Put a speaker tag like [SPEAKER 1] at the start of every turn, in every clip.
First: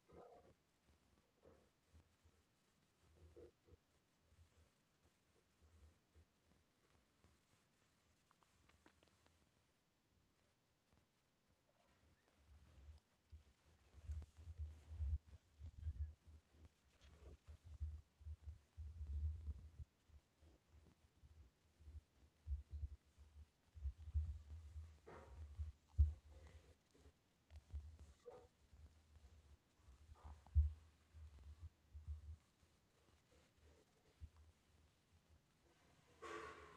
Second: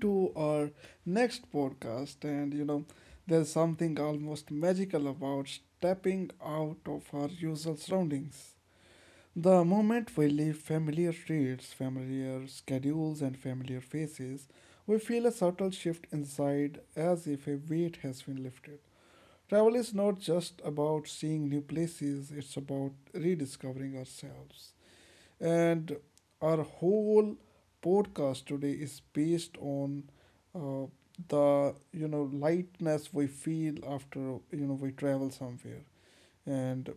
[SPEAKER 1] to our next podcast. And you know, there's something almost magical about stepping out of our usual surroundings. The moment we leave familiar streets, familiar schedules, and familiar faces, we feel a subtle shift inside as if a weight has been lifted. Travel is not just about seeing new places, it's about rediscovering ourselves, and our whole podcast today is based on uh, the lightness we feel after we travel somewhere. And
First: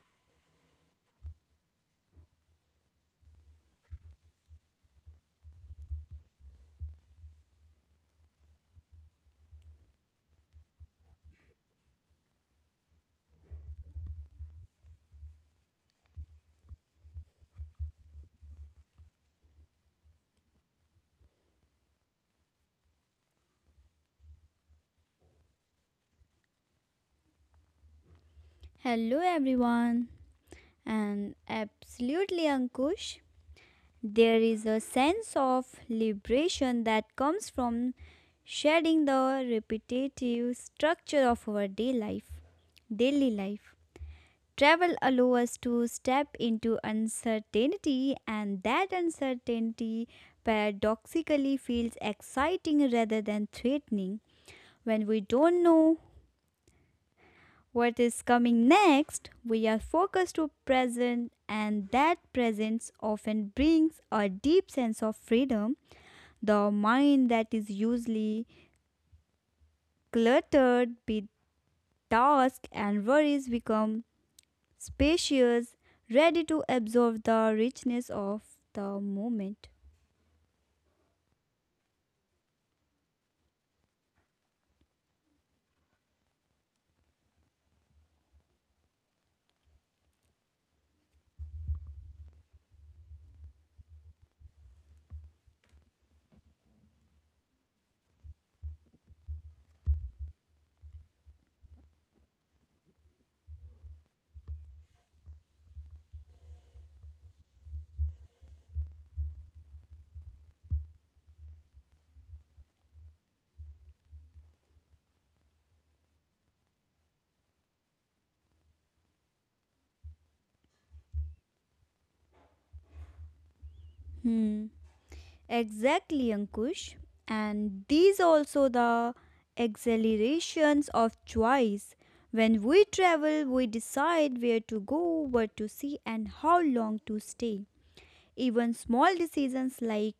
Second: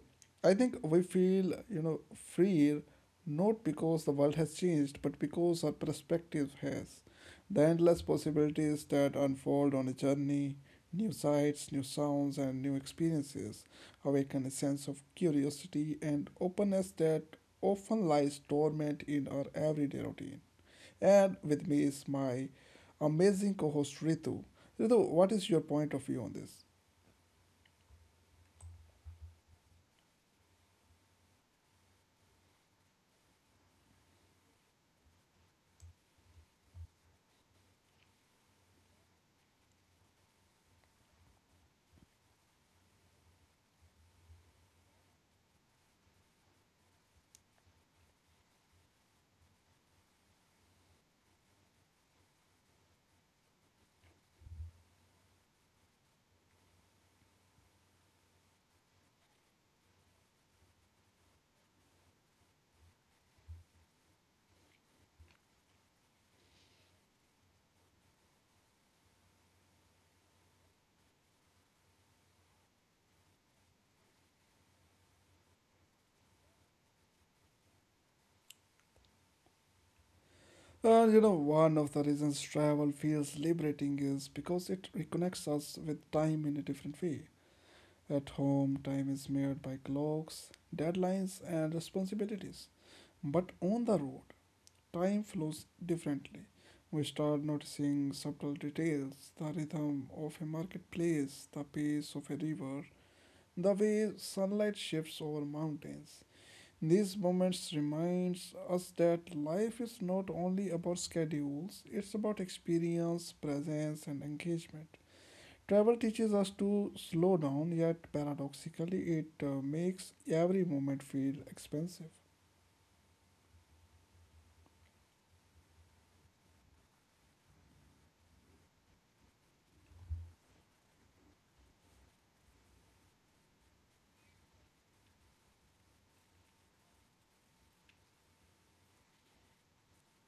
[SPEAKER 1] I think we feel, you know, freer, not because the world has changed, but because our perspective has. The endless possibilities that unfold on a journey, new sights, new sounds, and new experiences awaken a sense of curiosity and openness that often lies dormant in our everyday routine. And with me is my amazing co host Ritu. Ritu, what is your point of view on this?
[SPEAKER 2] Hello, everyone, and absolutely, Ankush. There is a sense of liberation that comes from shedding the repetitive structure of daily life. Travel allows us to step into uncertainty, and that uncertainty paradoxically feels exciting rather than threatening. When we don't know what is coming next? We are focused to present, and that presence often brings a deep sense of freedom. The mind that is usually cluttered with tasks and worries becomes spacious, ready to absorb the richness of the moment.
[SPEAKER 1] And you know, one of the reasons travel feels liberating is because it reconnects us with time in a different way. At home, time is mirrored by clocks, deadlines, and responsibilities. But on the road, time flows differently. We start noticing subtle details, the rhythm of a marketplace, the pace of a river, the way sunlight shifts over mountains. These moments reminds us that life is not only about schedules, it's about experience, presence and engagement. Travel teaches us to slow down, yet paradoxically it makes every moment feel expensive.
[SPEAKER 2] Hmm. Exactly, Ankush. And these also the exhilarations of choice. When we travel, we decide where to go, what to see, and how long to stay. Even small decisions like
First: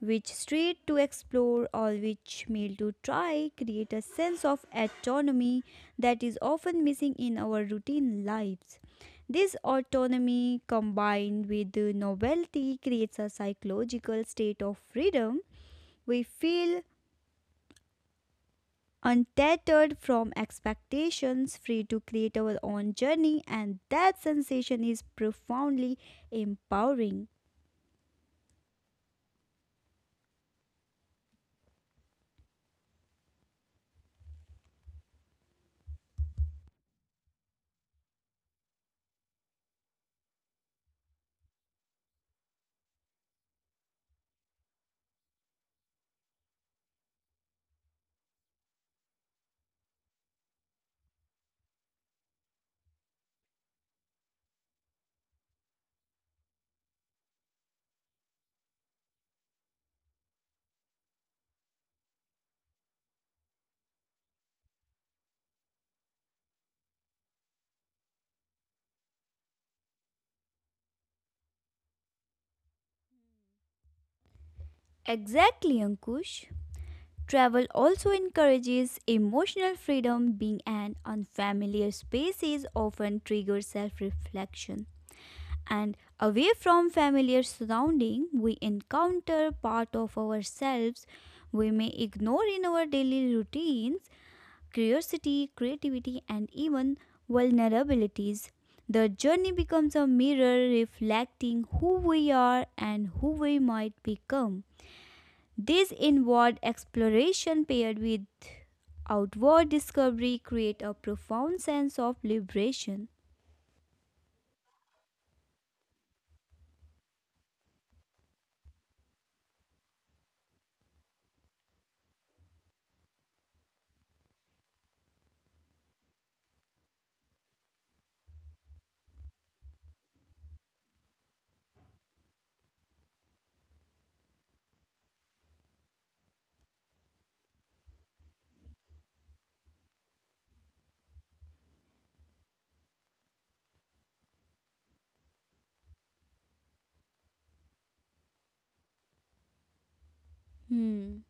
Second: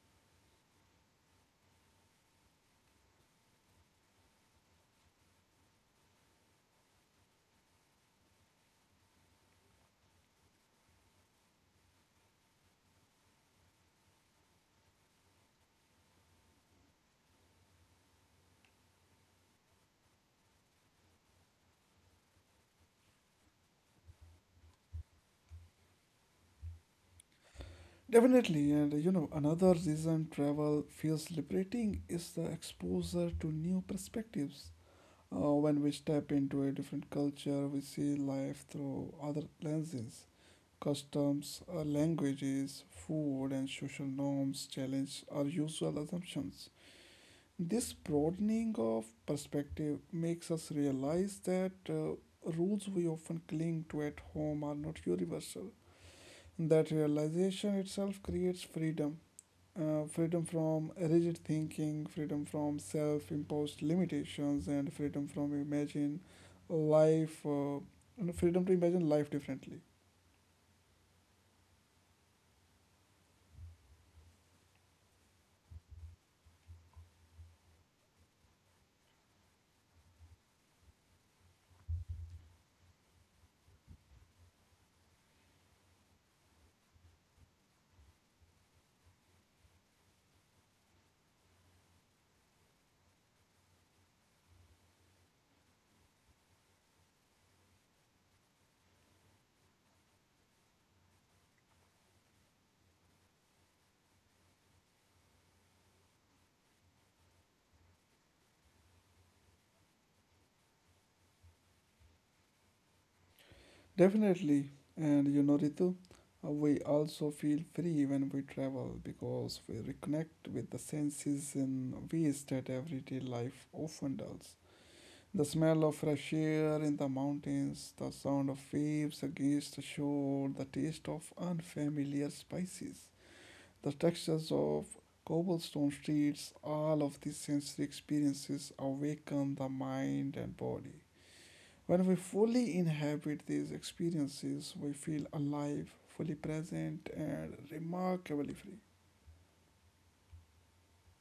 [SPEAKER 2] which street to explore or which meal to try create a sense of autonomy that is often missing in our routine lives. This autonomy combined with the novelty creates a psychological state of freedom. We feel untethered from expectations, free to create our own journey, and that sensation is profoundly empowering.
[SPEAKER 1] Definitely, and you know, another reason travel feels liberating is the exposure to new perspectives. When we step into a different culture, we see life through other lenses. Customs, languages, food, and social norms challenge our usual assumptions. This broadening of perspective makes us realize that rules we often cling to at home are not universal. That realization itself creates freedom, freedom from rigid thinking, freedom from self imposed limitations, and freedom from imagine life, and freedom to imagine life differently.
[SPEAKER 2] Exactly, Ankush. Travel also encourages emotional freedom, being an unfamiliar spaces often triggers self reflection. And away from familiar surrounding, we encounter part of ourselves we may ignore in our daily routines, curiosity, creativity, and even vulnerabilities. The journey becomes a mirror reflecting who we are and who we might become. This inward exploration paired with outward discovery create a profound sense of liberation.
[SPEAKER 1] Definitely. And you know, Ritu, we also feel free when we travel because we reconnect with the senses in ways that everyday life often does. The smell of fresh air in the mountains, the sound of waves against the shore, the taste of unfamiliar spices, the textures of cobblestone streets, all of these sensory experiences awaken the mind and body. When we fully inhabit these experiences, we feel alive, fully present, and remarkably free.
[SPEAKER 2] Hmm.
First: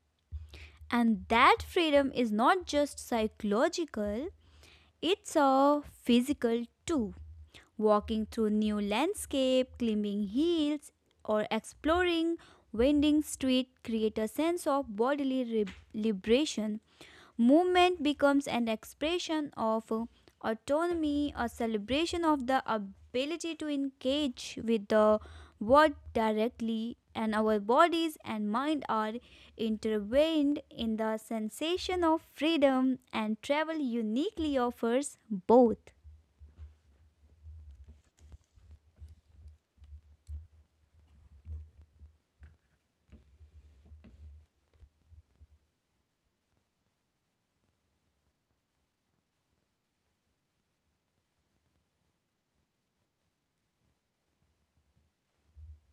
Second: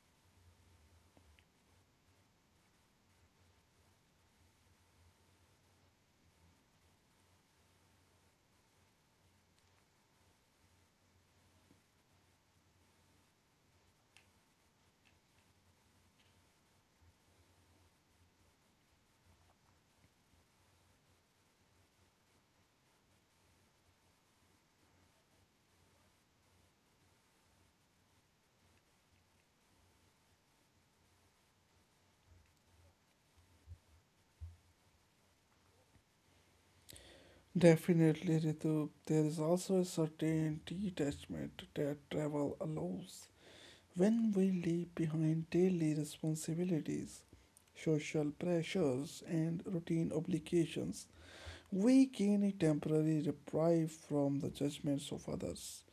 [SPEAKER 2] And that freedom is not just psychological, it's a physical too. Walking through new landscape, climbing hills, or exploring winding street create a sense of bodily liberation. Movement becomes an expression of autonomy, a celebration of the ability to engage with the world directly, and our bodies and mind are intertwined in the sensation of freedom, and travel uniquely offers both.
[SPEAKER 1] Definitely, Ritu, there is also a certain detachment that travel allows. When we leave behind daily responsibilities, social pressures, and routine obligations, we gain a temporary reprieve from the judgments of others.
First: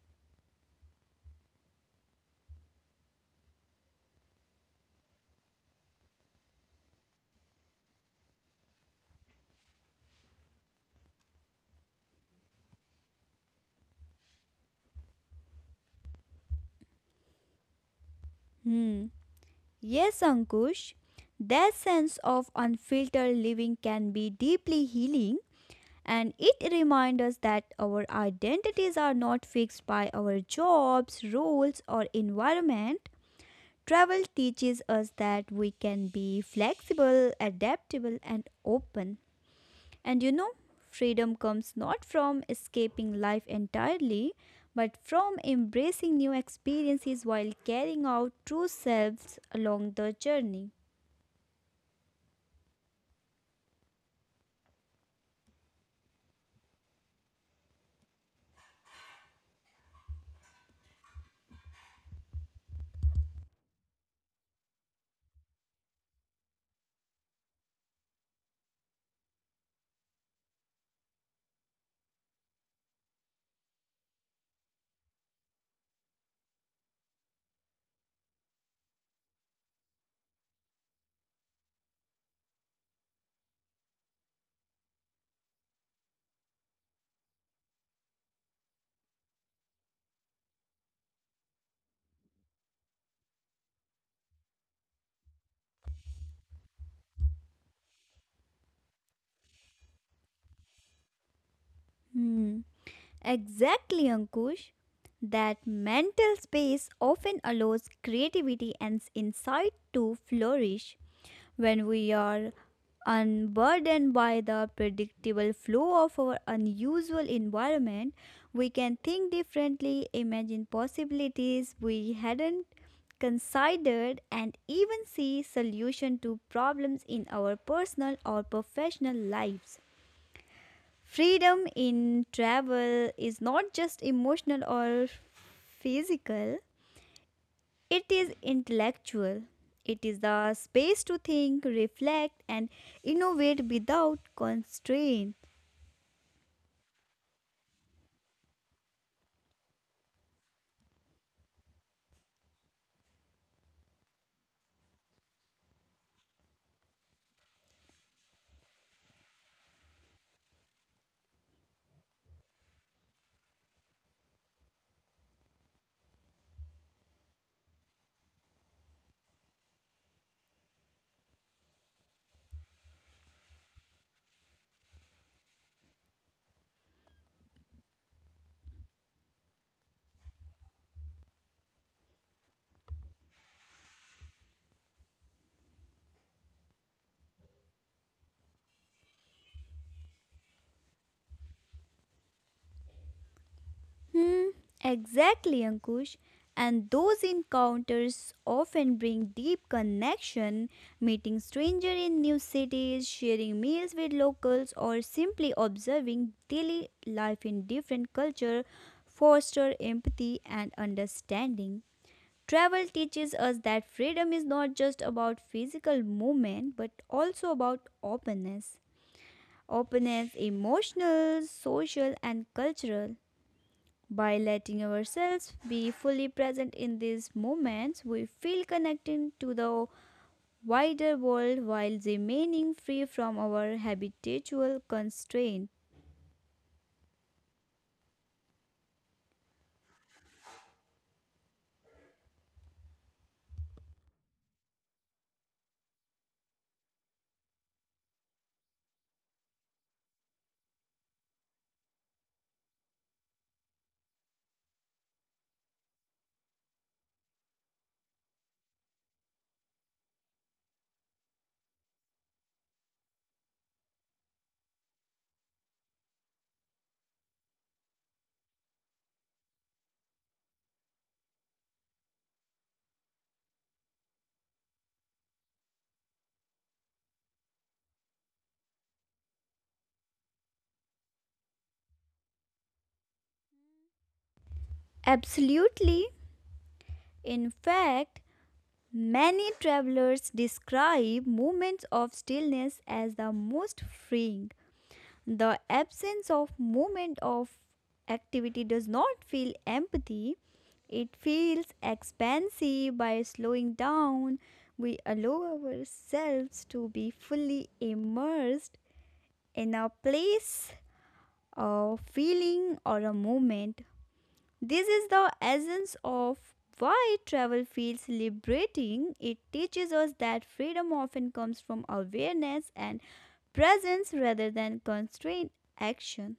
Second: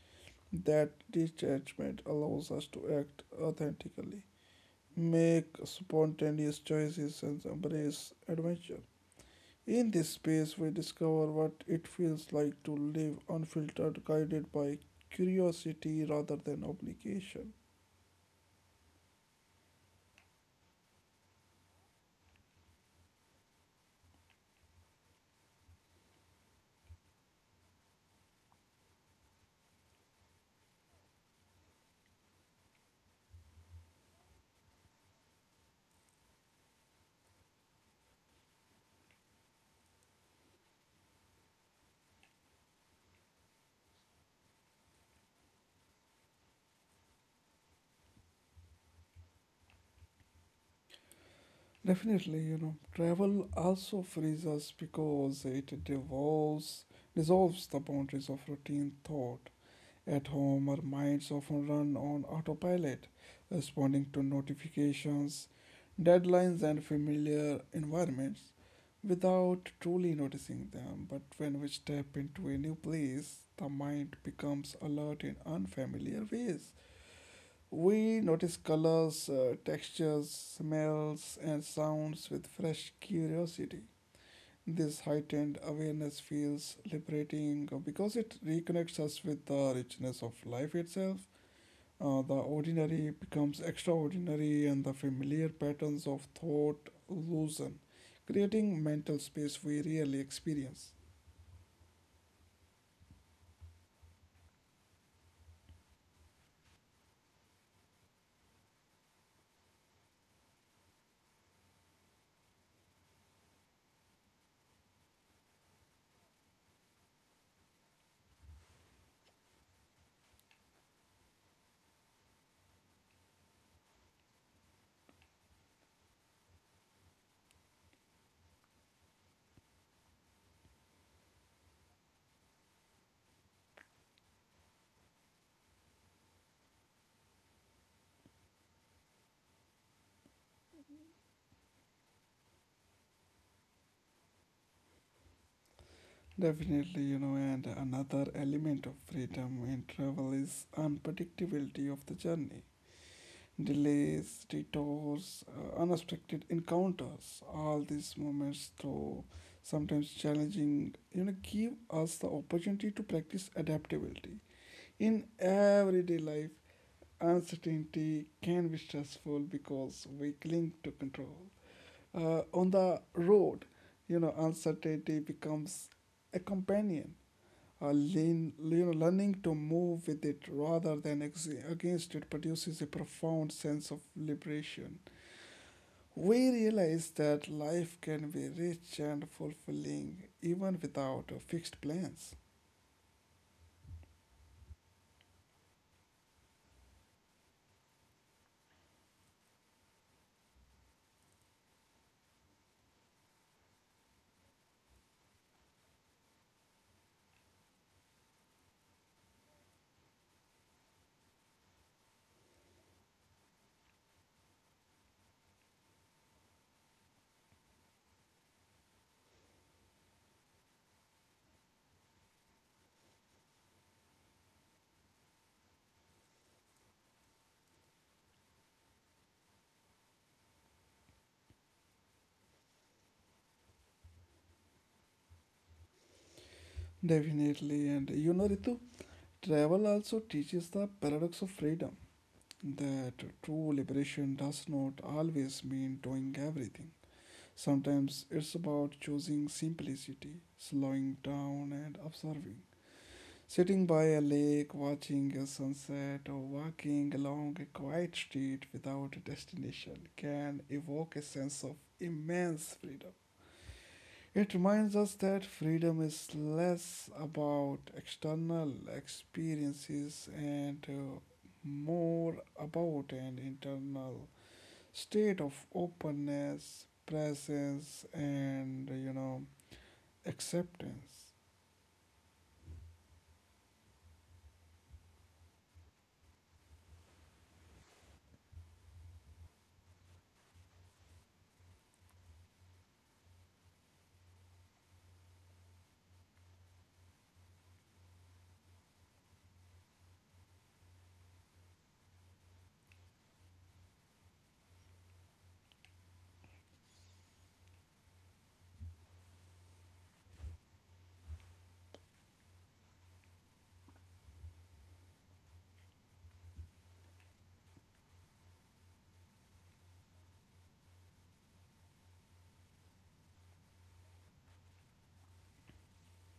[SPEAKER 1] That detachment allows us to act authentically, make spontaneous choices and embrace adventure. In this space, we discover what it feels like to live unfiltered, guided by curiosity rather than obligation.
[SPEAKER 2] Hmm. Yes, Ankush, that sense of unfiltered living can be deeply healing. And it reminds us that our identities are not fixed by our jobs, roles, or environment. Travel teaches us that we can be flexible, adaptable, and open. And you know, freedom comes not from escaping life entirely, but from embracing new experiences while carrying out true selves along the journey.
[SPEAKER 1] Definitely, you know, travel also frees us because it dissolves the boundaries of routine thought. At home, our minds often run on autopilot, responding to notifications, deadlines, and familiar environments without truly noticing them. But when we step into a new place, the mind becomes alert in unfamiliar ways. We notice colors, textures, smells, and sounds with fresh curiosity. This heightened awareness feels liberating because it reconnects us with the richness of life itself. The ordinary becomes extraordinary, and the familiar patterns of thought loosen, creating mental space we rarely experience.
[SPEAKER 2] Hmm. Exactly, Ankush. That mental space often allows creativity and insight to flourish when we are unburdened by the predictable flow of our unusual environment, we can think differently, imagine possibilities we hadn't considered, and even see solution to problems in our personal or professional lives. Freedom in travel is not just emotional or physical, it is intellectual. It is the space to think, reflect, and innovate without constraint.
[SPEAKER 1] Definitely, you know, and another element of freedom in travel is unpredictability of the journey. Delays, detours, unexpected encounters. All these moments, though sometimes challenging, you know, give us the opportunity to practice adaptability. In everyday life, uncertainty can be stressful because we cling to control. On the road, you know, uncertainty becomes a companion. Learning to move with it rather than against it produces a profound sense of liberation. We realize that life can be rich and fulfilling even without fixed plans.
[SPEAKER 2] Hmm, exactly, Ankush. And those encounters often bring deep connection, meeting strangers in new cities, sharing meals with locals, or simply observing daily life in different culture foster empathy and understanding. Travel teaches us that freedom is not just about physical movement but also about openness. Openness emotional, social and cultural. By letting ourselves be fully present in these moments, we feel connected to the wider world while remaining free from our habitual constraint.
[SPEAKER 1] Definitely, and you know, Ritu, travel also teaches the paradox of freedom, that true liberation does not always mean doing everything. Sometimes it's about choosing simplicity, slowing down, and observing. Sitting by a lake, watching a sunset, or walking along a quiet street without a destination can evoke a sense of immense freedom. It reminds us that freedom is less about external experiences and more about an internal state of openness, presence, and you know, acceptance.
[SPEAKER 2] Absolutely. In fact, many travelers describe moments of stillness as the most freeing. The absence of movement of activity does not feel empathy. It feels expansive by slowing down. We allow ourselves to be fully immersed in a place, a feeling, or a moment. This is the essence of why travel feels liberating. It teaches us that freedom often comes from awareness and presence rather than constrained action.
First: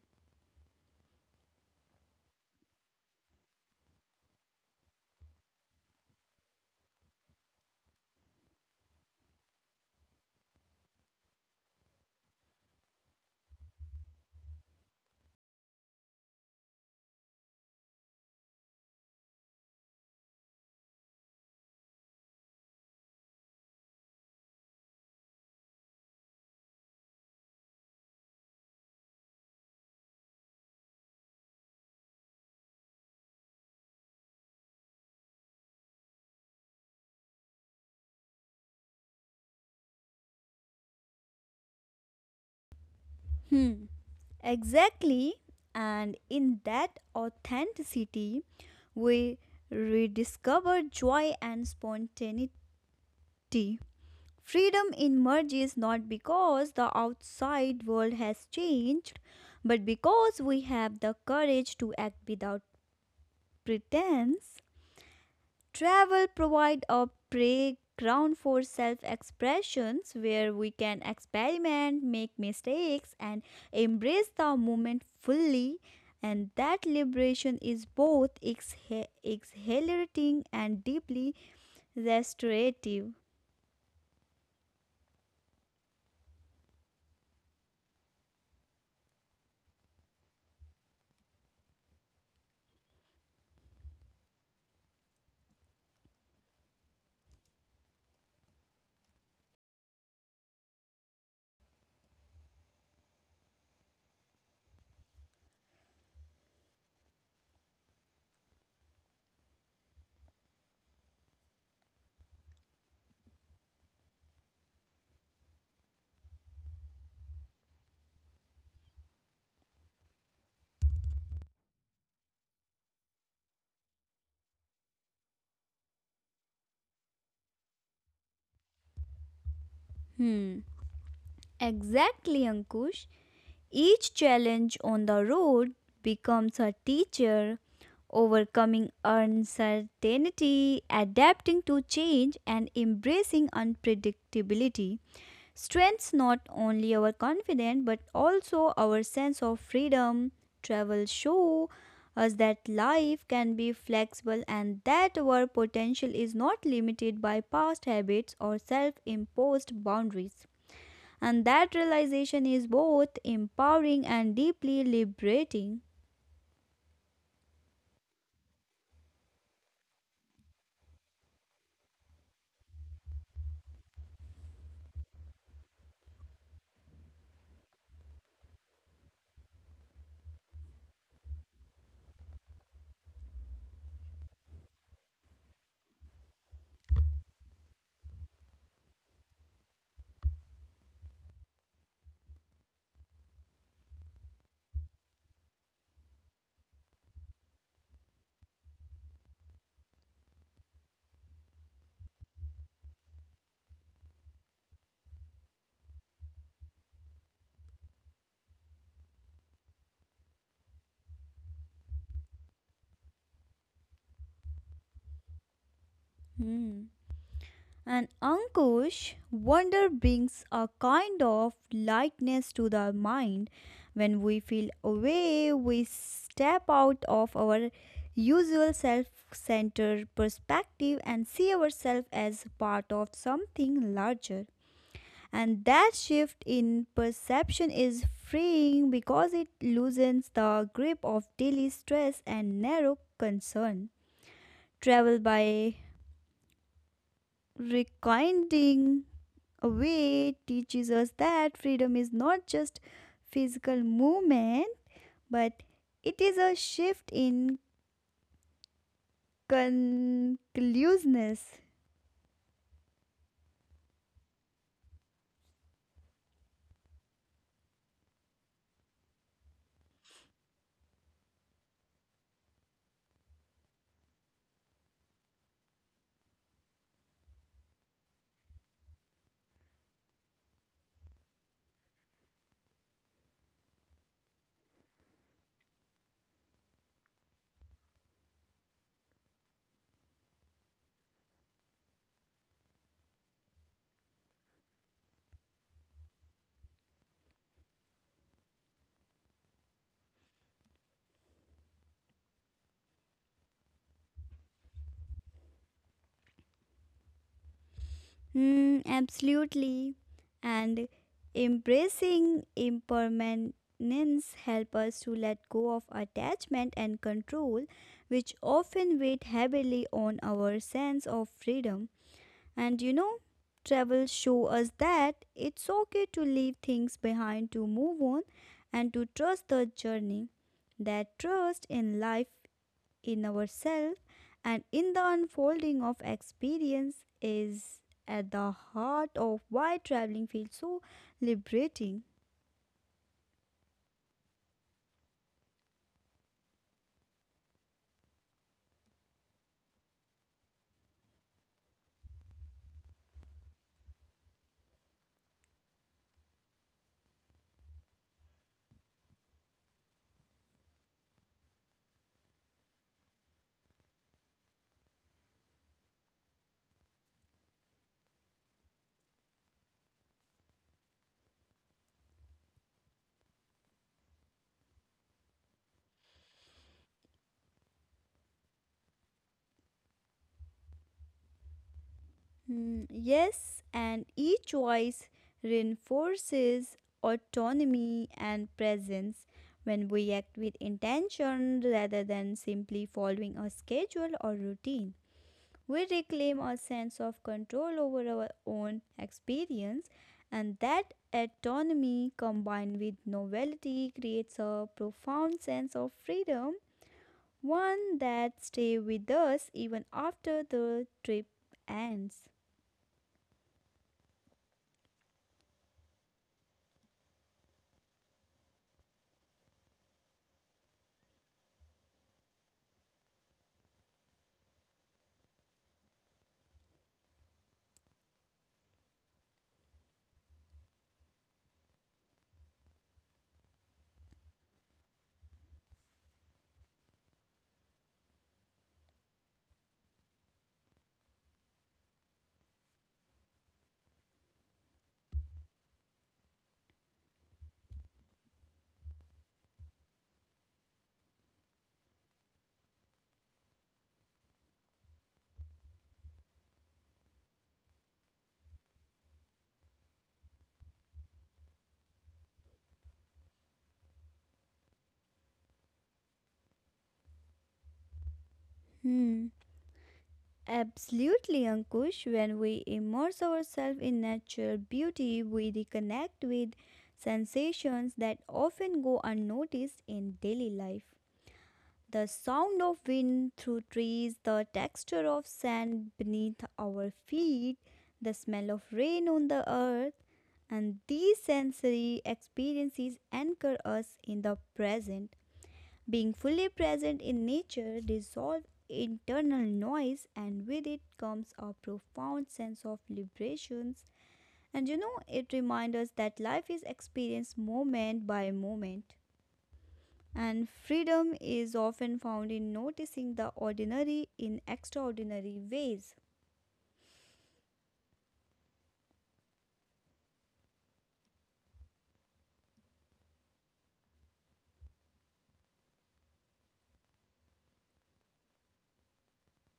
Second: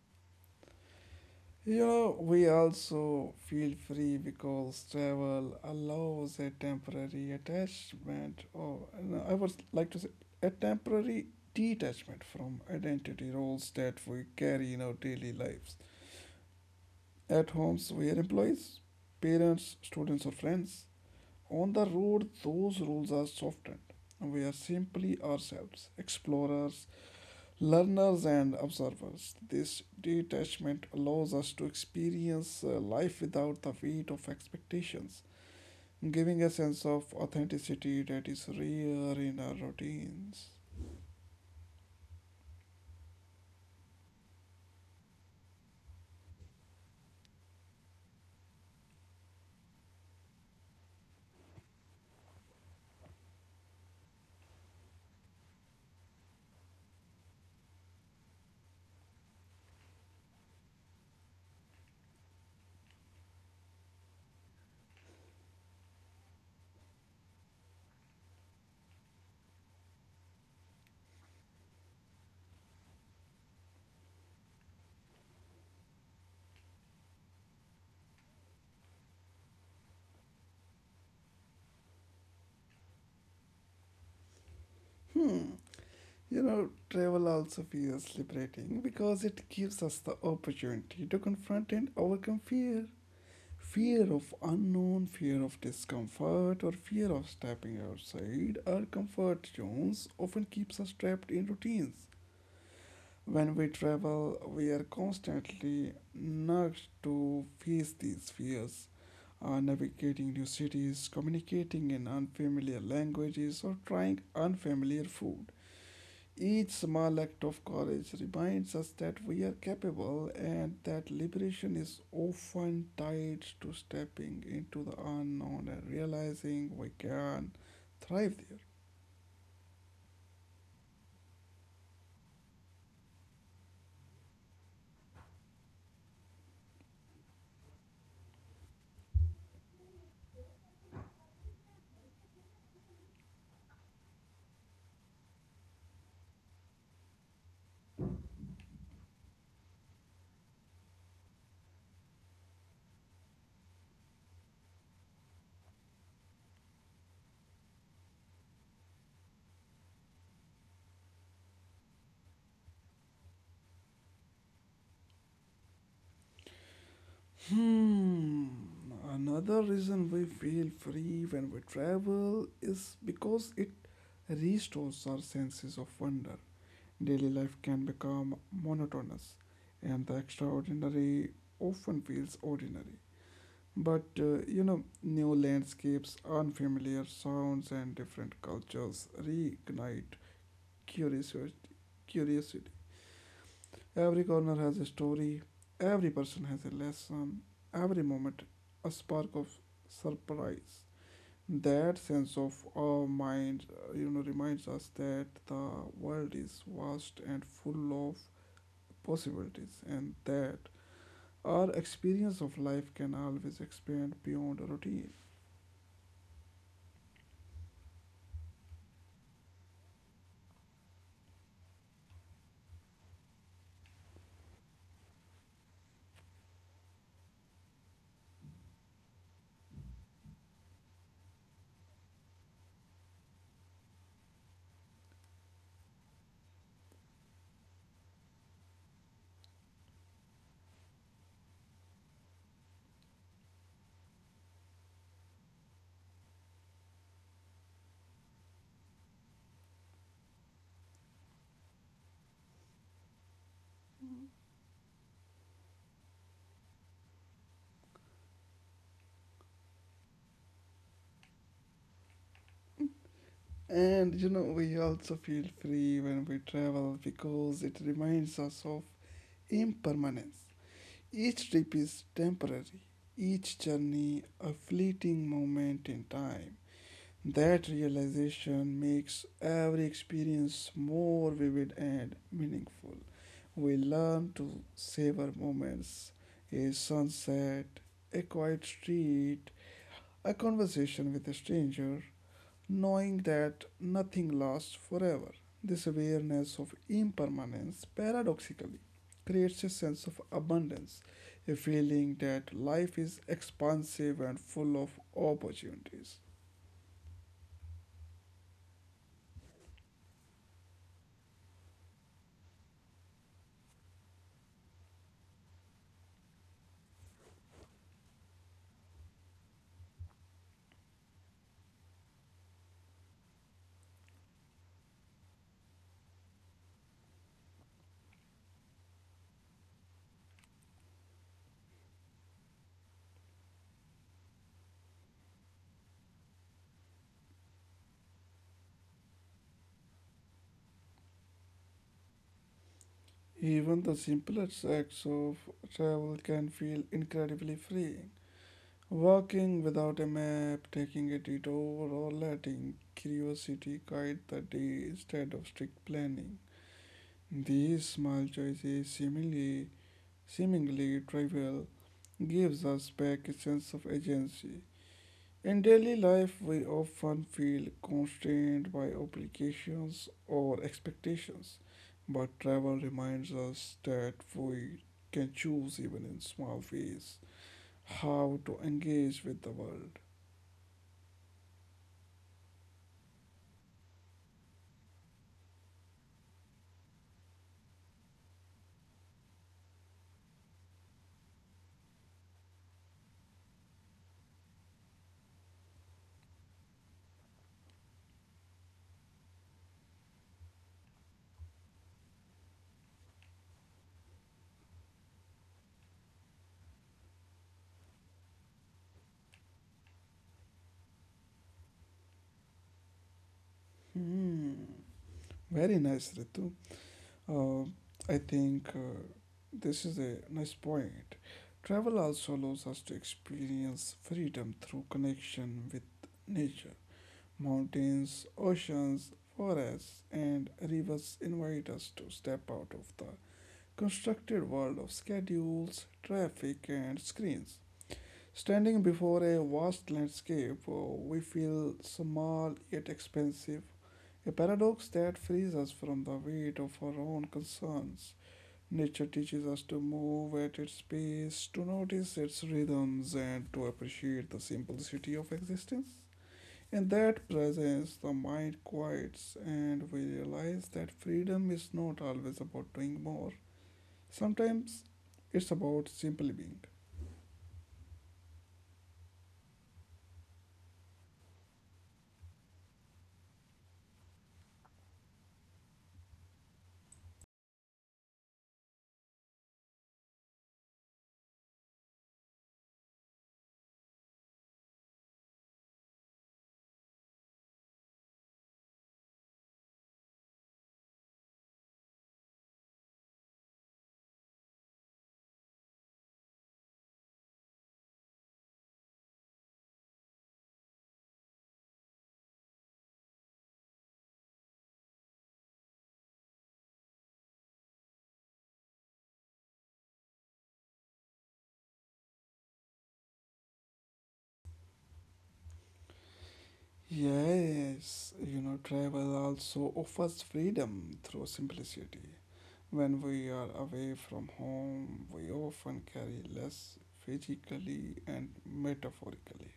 [SPEAKER 1] You know, we also feel free because travel allows a temporary attachment, or no, I would like to say, a temporary detachment from identity roles that we carry in our daily lives. At homes, we are employees, parents, students, or friends. On the road, those rules are softened. We are simply ourselves, explorers, learners and observers. This detachment allows us to experience life without the weight of expectations, giving a sense of authenticity that is rare in our routines.
[SPEAKER 2] Hmm, exactly. And in that authenticity, we rediscover joy and spontaneity. Freedom emerges not because the outside world has changed, but because we have the courage to act without pretense. Travel provide a playground for self-expressions where we can experiment, make mistakes and embrace the moment fully, and that liberation is both exhilarating and deeply restorative.
[SPEAKER 1] Hmm, you know, travel also feels liberating because it gives us the opportunity to confront and overcome fear. Fear of unknown, fear of discomfort, or fear of stepping outside our comfort zones often keeps us trapped in routines. When we travel, we are constantly nudged to face these fears, navigating new cities, communicating in unfamiliar languages, or trying unfamiliar food. Each small act of courage reminds us that we are capable and that liberation is often tied to stepping into the unknown and realizing we can thrive there.
[SPEAKER 2] Hmm. Exactly, Ankush. Each challenge on the road becomes a teacher, overcoming uncertainty, adapting to change, and embracing unpredictability strengthens not only our confidence but also our sense of freedom. Travel show us that life can be flexible and that our potential is not limited by past habits or self imposed boundaries. And that realization is both empowering and deeply liberating.
[SPEAKER 1] Hmm. Another reason we feel free when we travel is because it restores our senses of wonder. Daily life can become monotonous, and the extraordinary often feels ordinary. But you know, new landscapes, unfamiliar sounds, and different cultures reignite curious- curiosity. Every corner has a story, every person has a lesson, every moment a spark of surprise. That sense of awe mind, you know, reminds us that the world is vast and full of possibilities, and that our experience of life can always expand beyond a routine.
[SPEAKER 2] Hmm. And Ankush, wonder brings a kind of lightness to the mind. When we feel away, we step out of our usual self centered perspective and see ourselves as part of something larger. And that shift in perception is freeing because it loosens the grip of daily stress and narrow concern. Travel by requiting away teaches us that freedom is not just physical movement, but it is a shift in conclusiveness.
[SPEAKER 1] And you know, we also feel free when we travel because it reminds us of impermanence. Each trip is temporary, each journey a fleeting moment in time. That realization makes every experience more vivid and meaningful. We learn to savor moments, a sunset, a quiet street, a conversation with a stranger, knowing that nothing lasts forever. This awareness of impermanence paradoxically creates a sense of abundance, a feeling that life is expansive and full of opportunities.
[SPEAKER 2] Hmm, absolutely. And embracing impermanence helps us to let go of attachment and control, which often weigh heavily on our sense of freedom. And you know, travel show us that it's okay to leave things behind, to move on and to trust the journey. That trust in life, in ourselves and in the unfolding of experience is at the heart of why traveling feels so liberating.
[SPEAKER 1] Even the simplest acts of travel can feel incredibly freeing. Walking without a map, taking a detour, or letting curiosity guide the day instead of strict planning. These small choices, seemingly trivial, gives us back a sense of agency. In daily life, we often feel constrained by obligations or expectations, but travel reminds us that we can choose, even in small ways, how to engage with the world.
[SPEAKER 2] Mm, yes, and each choice reinforces autonomy and presence. When we act with intention rather than simply following a schedule or routine, we reclaim our sense of control over our own experience, and that autonomy combined with novelty creates a profound sense of freedom, one that stays with us even after the trip ends.
[SPEAKER 1] Hmm, very nice, Ritu. Uh, I think this is a nice point. Travel also allows us to experience freedom through connection with nature. Mountains, oceans, forests, and rivers invite us to step out of the constructed world of schedules, traffic, and screens. Standing before a vast landscape, we feel small yet expansive, a paradox that frees us from the weight of our own concerns. Nature teaches us to move at its pace, to notice its rhythms, and to appreciate the simplicity of existence. In that presence, the mind quiets, and we realize that freedom is not always about doing more. Sometimes it's about simply being.
[SPEAKER 2] Hmm. Absolutely, Ankush. When we immerse ourselves in natural beauty, we reconnect with sensations that often go unnoticed in daily life. The sound of wind through trees, the texture of sand beneath our feet, the smell of rain on the earth, and these sensory experiences anchor us in the present. Being fully present in nature dissolves internal noise, and with it comes a profound sense of liberations. And you know, it reminds us that life is experienced moment by moment. And freedom is often found in noticing the ordinary in extraordinary ways.
[SPEAKER 1] Yes, you know, travel also offers freedom through simplicity. When we are away from home, we often carry less physically and metaphorically.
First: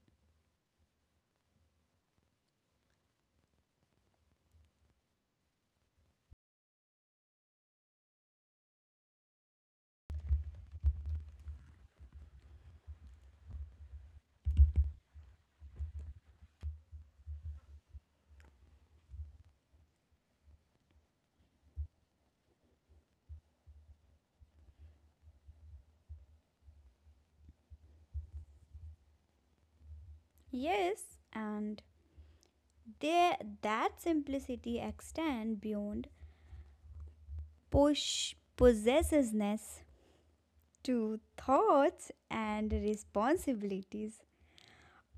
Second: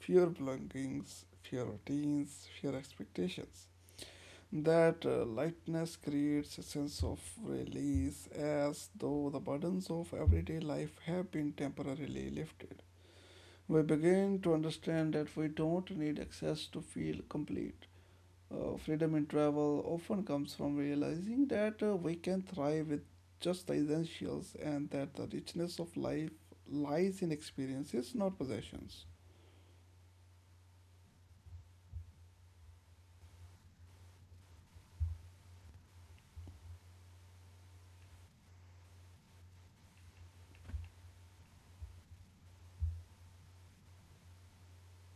[SPEAKER 1] Fewer belongings, fewer routines, fewer expectations. That lightness creates a sense of release as though the burdens of everyday life have been temporarily lifted. We begin to understand that we don't need excess to feel complete. Freedom in travel often comes from realizing that we can thrive with just the essentials and that the richness of life lies in experiences, not possessions.
[SPEAKER 2] Yes, and there that simplicity extends beyond push possessiveness to thoughts and responsibilities.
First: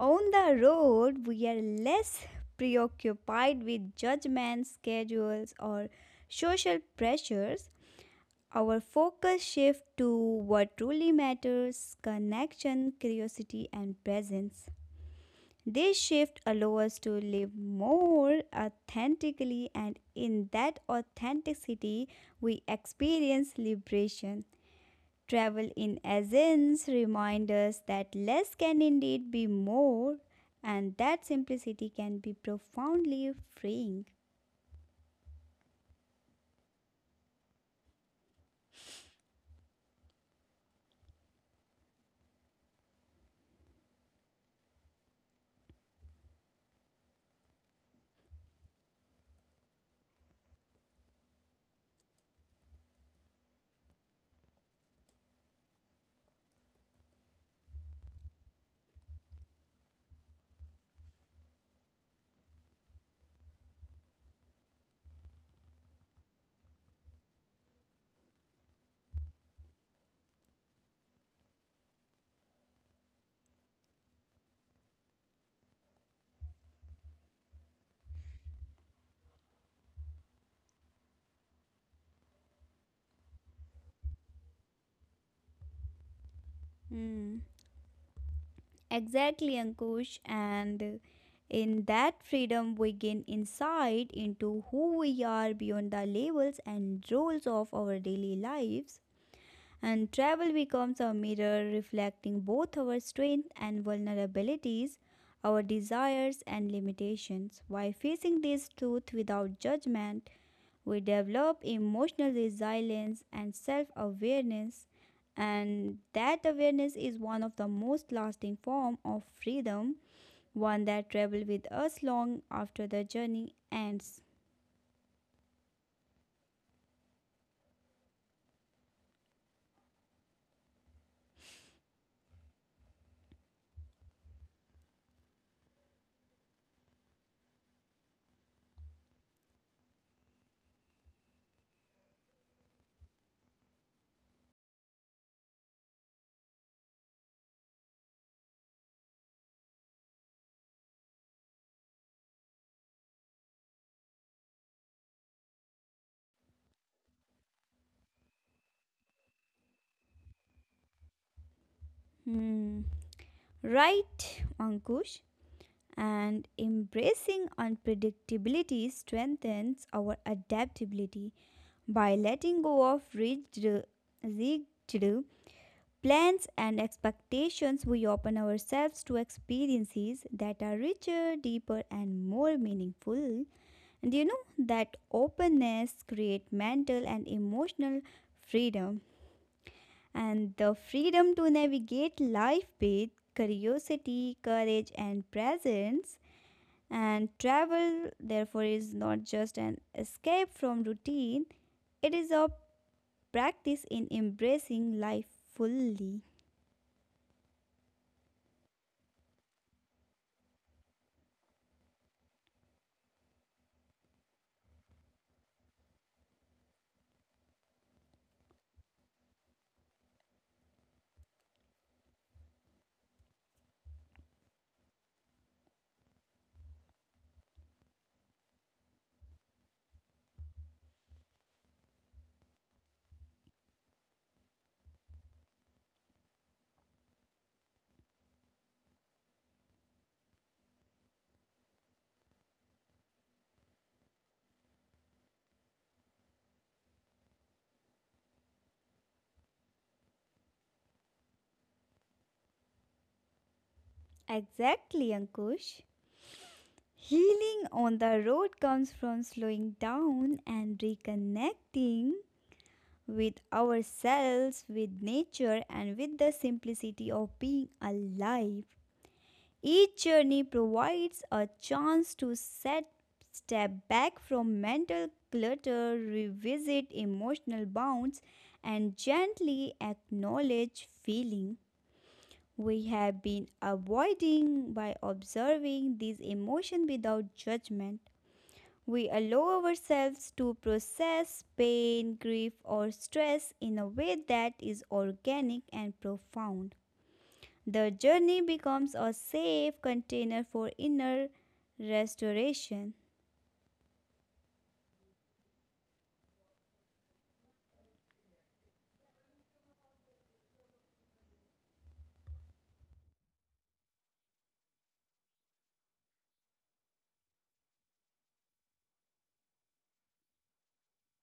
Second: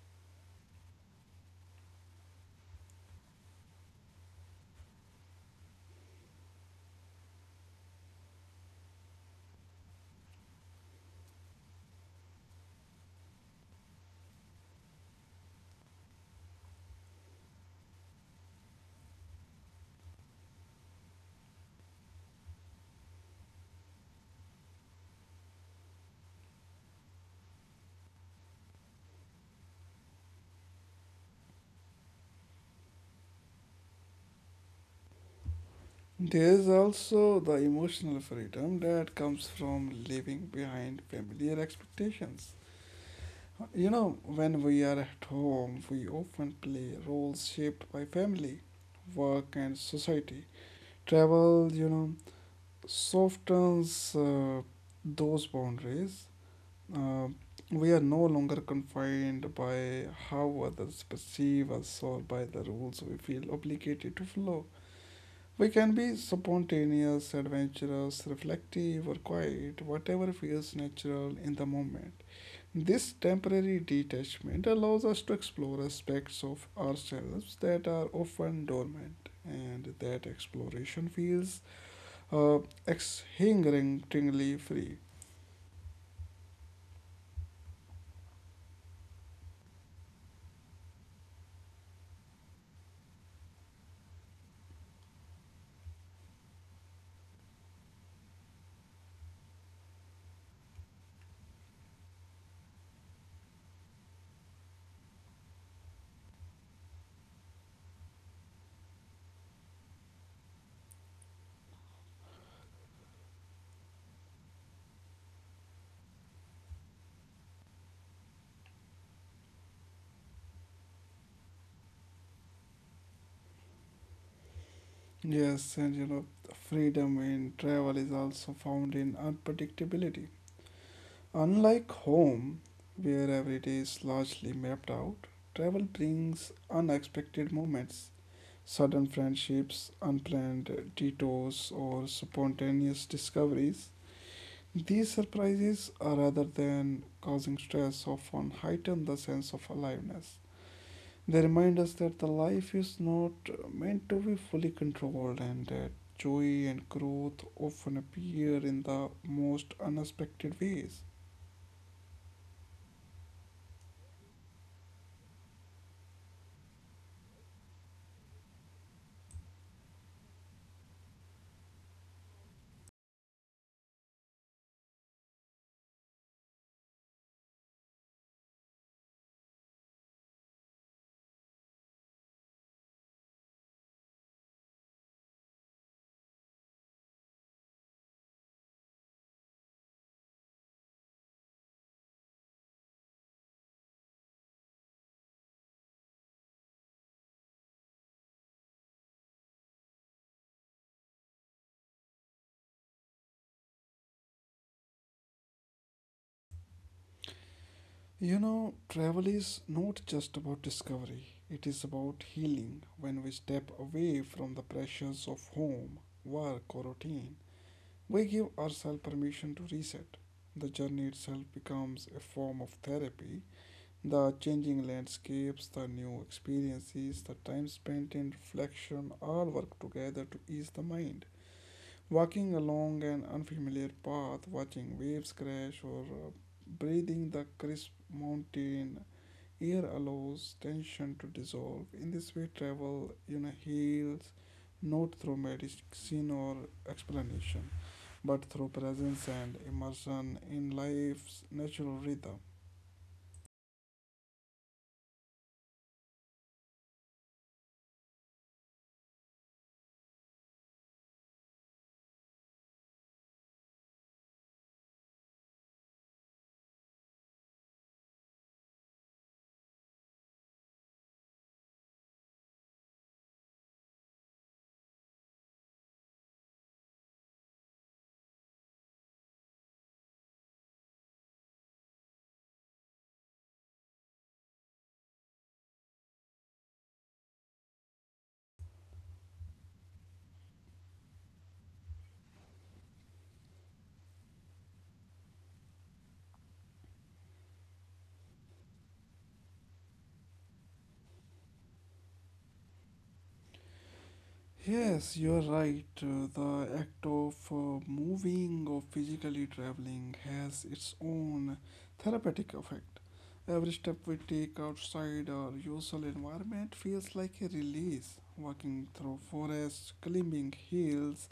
[SPEAKER 2] On the road, we are less preoccupied with judgments, schedules, or social pressures. Our focus shifts to what truly matters connection, curiosity, and presence. This shift allows us to live more authentically, and in that authenticity, we experience liberation. Travel in essence reminds us that less can indeed be more, and that simplicity can be profoundly freeing.
[SPEAKER 1] There's also the emotional freedom that comes from leaving behind familiar expectations. You know, when we are at home, we often play roles shaped by family, work, and society. Travel, you know, softens those boundaries. Uh, we are no longer confined by how others perceive us or by the rules we feel obligated to follow. We can be spontaneous, adventurous, reflective, or quiet, whatever feels natural in the moment. This temporary detachment allows us to explore aspects of ourselves that are often dormant, and that exploration feels uh, exhilaratingly free.
[SPEAKER 2] Hmm. Exactly, Ankush. And in that freedom, we gain insight into who we are beyond the labels and roles of our daily lives. And travel becomes a mirror reflecting both our strength and vulnerabilities, our desires and limitations. By facing this truth without judgment, we develop emotional resilience and self awareness, and that awareness is one of the most lasting form of freedom, one that travel with us long after the journey ends.
[SPEAKER 1] Yes, and you know, freedom in travel is also found in unpredictability. Unlike home, where every day is largely mapped out, travel brings unexpected moments, sudden friendships, unplanned detours, or spontaneous discoveries. These surprises, rather than causing stress, often heighten the sense of aliveness. They remind us that the life is not meant to be fully controlled and that joy and growth often appear in the most unexpected ways.
[SPEAKER 2] Hmm, right, Ankush. And embracing unpredictability strengthens our adaptability by letting go of rigid plans and expectations, we open ourselves to experiences that are richer, deeper, and more meaningful. And you know that openness creates mental and emotional freedom, and the freedom to navigate life with curiosity, courage, and presence. And travel, therefore, is not just an escape from routine, it is a practice in embracing life fully.
[SPEAKER 1] You know, travel is not just about discovery, it is about healing. When we step away from the pressures of home, work, or routine, we give ourselves permission to reset. The journey itself becomes a form of therapy. The changing landscapes, the new experiences, the time spent in reflection all work together to ease the mind. Walking along an unfamiliar path, watching waves crash, or breathing the crisp mountain air allows tension to dissolve. In this way, travel, heals not through medicine or explanation, but through presence and immersion in life's natural rhythm.
[SPEAKER 2] Exactly, Ankush. Healing on the road comes from slowing down and reconnecting with ourselves, with nature, and with the simplicity of being alive. Each journey provides a chance to set step back from mental clutter, revisit emotional bounds, and gently acknowledge feeling we have been avoiding by observing these emotions without judgment. We allow ourselves to process pain, grief, or stress in a way that is organic and profound. The journey becomes a safe container for inner restoration.
[SPEAKER 1] Yes, you're right. The act of moving or physically traveling has its own therapeutic effect. Every step we take outside our usual environment feels like a release. Walking through forests, climbing hills,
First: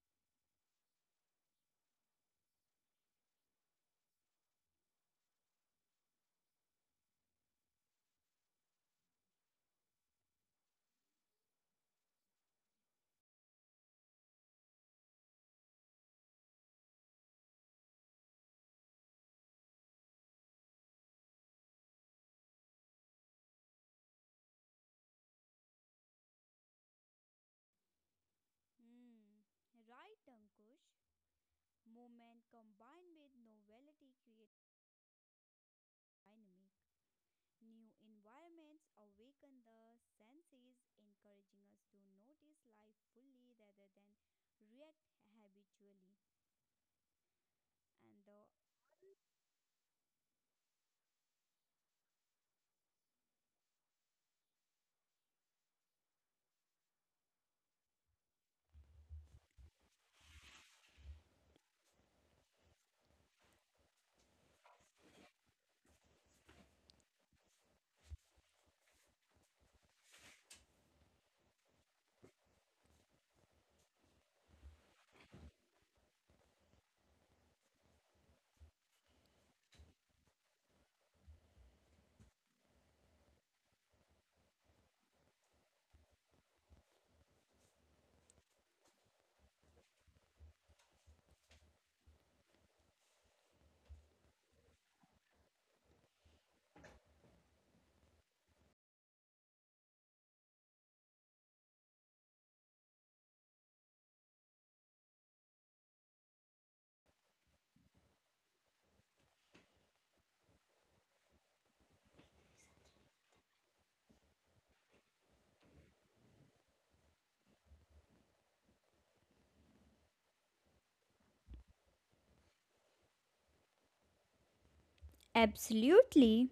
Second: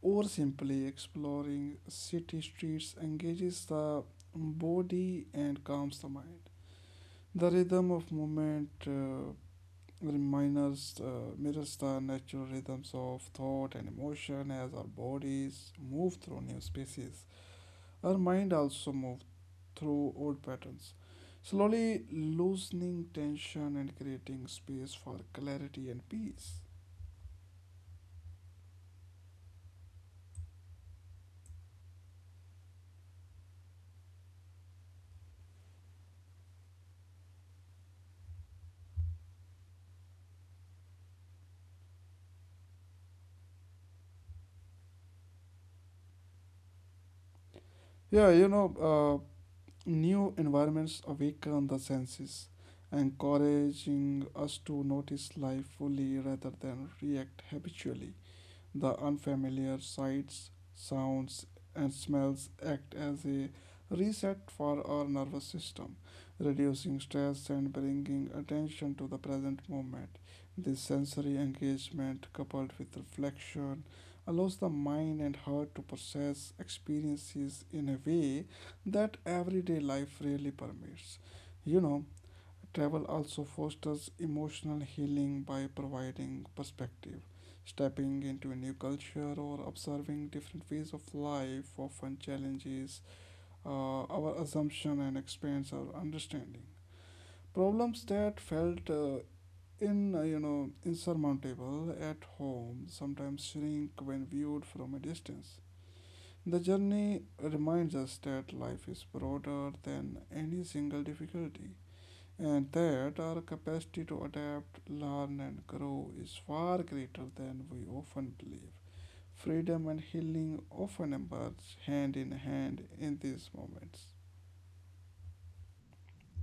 [SPEAKER 1] or simply exploring city streets engages the body and calms the mind. The rhythm of movement mirrors the natural rhythms of thought and emotion as our bodies move through new spaces. Our mind also moves through old patterns, slowly loosening tension and creating space for clarity and peace.
[SPEAKER 2] Hmm, right, Ankush. Movement combined with novelty creates dynamic. New environments awaken the senses, encouraging us to notice life fully rather than react habitually.
[SPEAKER 1] Yeah, you know, new environments awaken the senses, encouraging us to notice life fully rather than react habitually. The unfamiliar sights, sounds, and smells act as a reset for our nervous system, reducing stress and bringing attention to the present moment. This sensory engagement, coupled with reflection, allows the mind and heart to process experiences in a way that everyday life rarely permits. You know, travel also fosters emotional healing by providing perspective. Stepping into a new culture or observing different ways of life often challenges our assumption and expands our understanding. Problems that felt in you know insurmountable at home sometimes shrink when viewed from a distance. The journey reminds us that life is broader than any single difficulty and that our capacity to adapt, learn, and grow is far greater than we often believe. Freedom and healing often emerge hand in hand in these moments.
[SPEAKER 2] Absolutely.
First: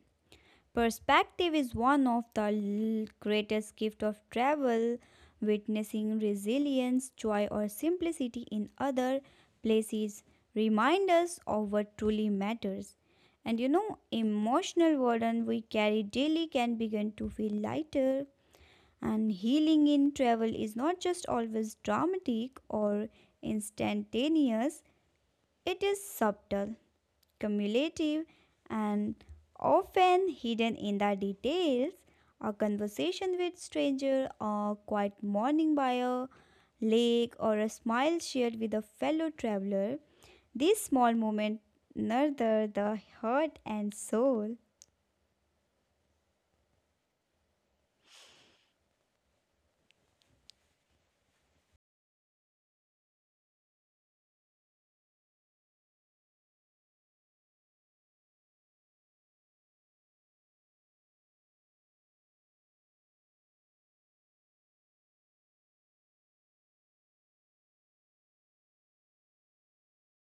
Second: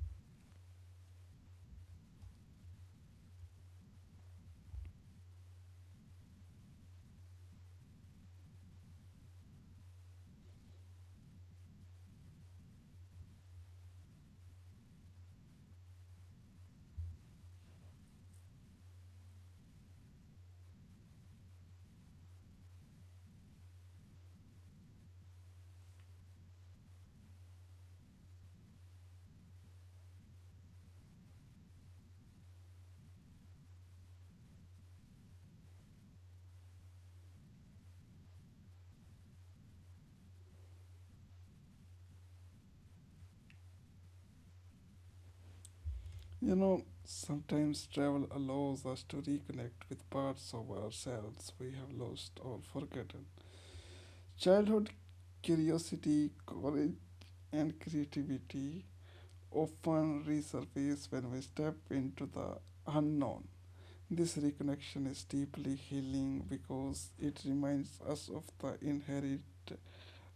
[SPEAKER 2] Perspective is one of the greatest gift of travel. Witnessing resilience, joy or simplicity in other places remind us of what truly matters. And you know, emotional burden we carry daily can begin to feel lighter. And healing in travel is not just always dramatic or instantaneous, it is subtle, cumulative, and often hidden in the details. A conversation with stranger, a quiet morning by a lake, or a smile shared with a fellow traveler. These small moments nurture the heart and soul.
[SPEAKER 1] You know, sometimes travel allows us to reconnect with parts of ourselves we have lost or forgotten. Childhood curiosity, courage, and creativity often resurface when we step into the unknown. This reconnection is deeply healing because it reminds us of the inherent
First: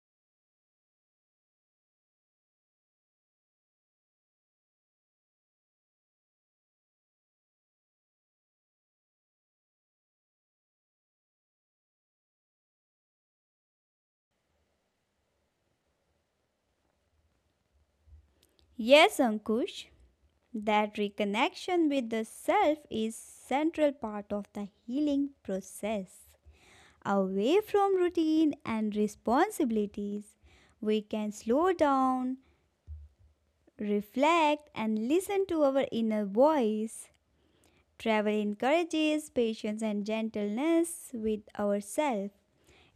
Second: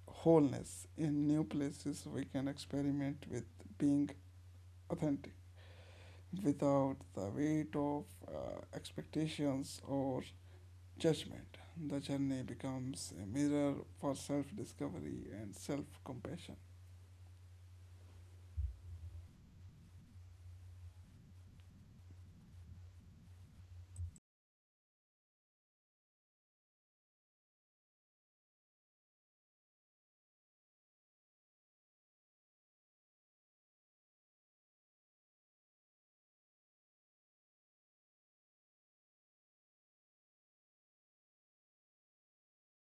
[SPEAKER 1] wholeness. In new places, we can experiment with being authentic without the weight of expectations or judgment. The journey becomes a mirror for self discovery and self compassion.
[SPEAKER 2] Yes, Ankush, that reconnection with the self is central part of the healing process. Away from routine and responsibilities, we can slow down, reflect, and listen to our inner voice. Travel encourages patience and gentleness with ourselves.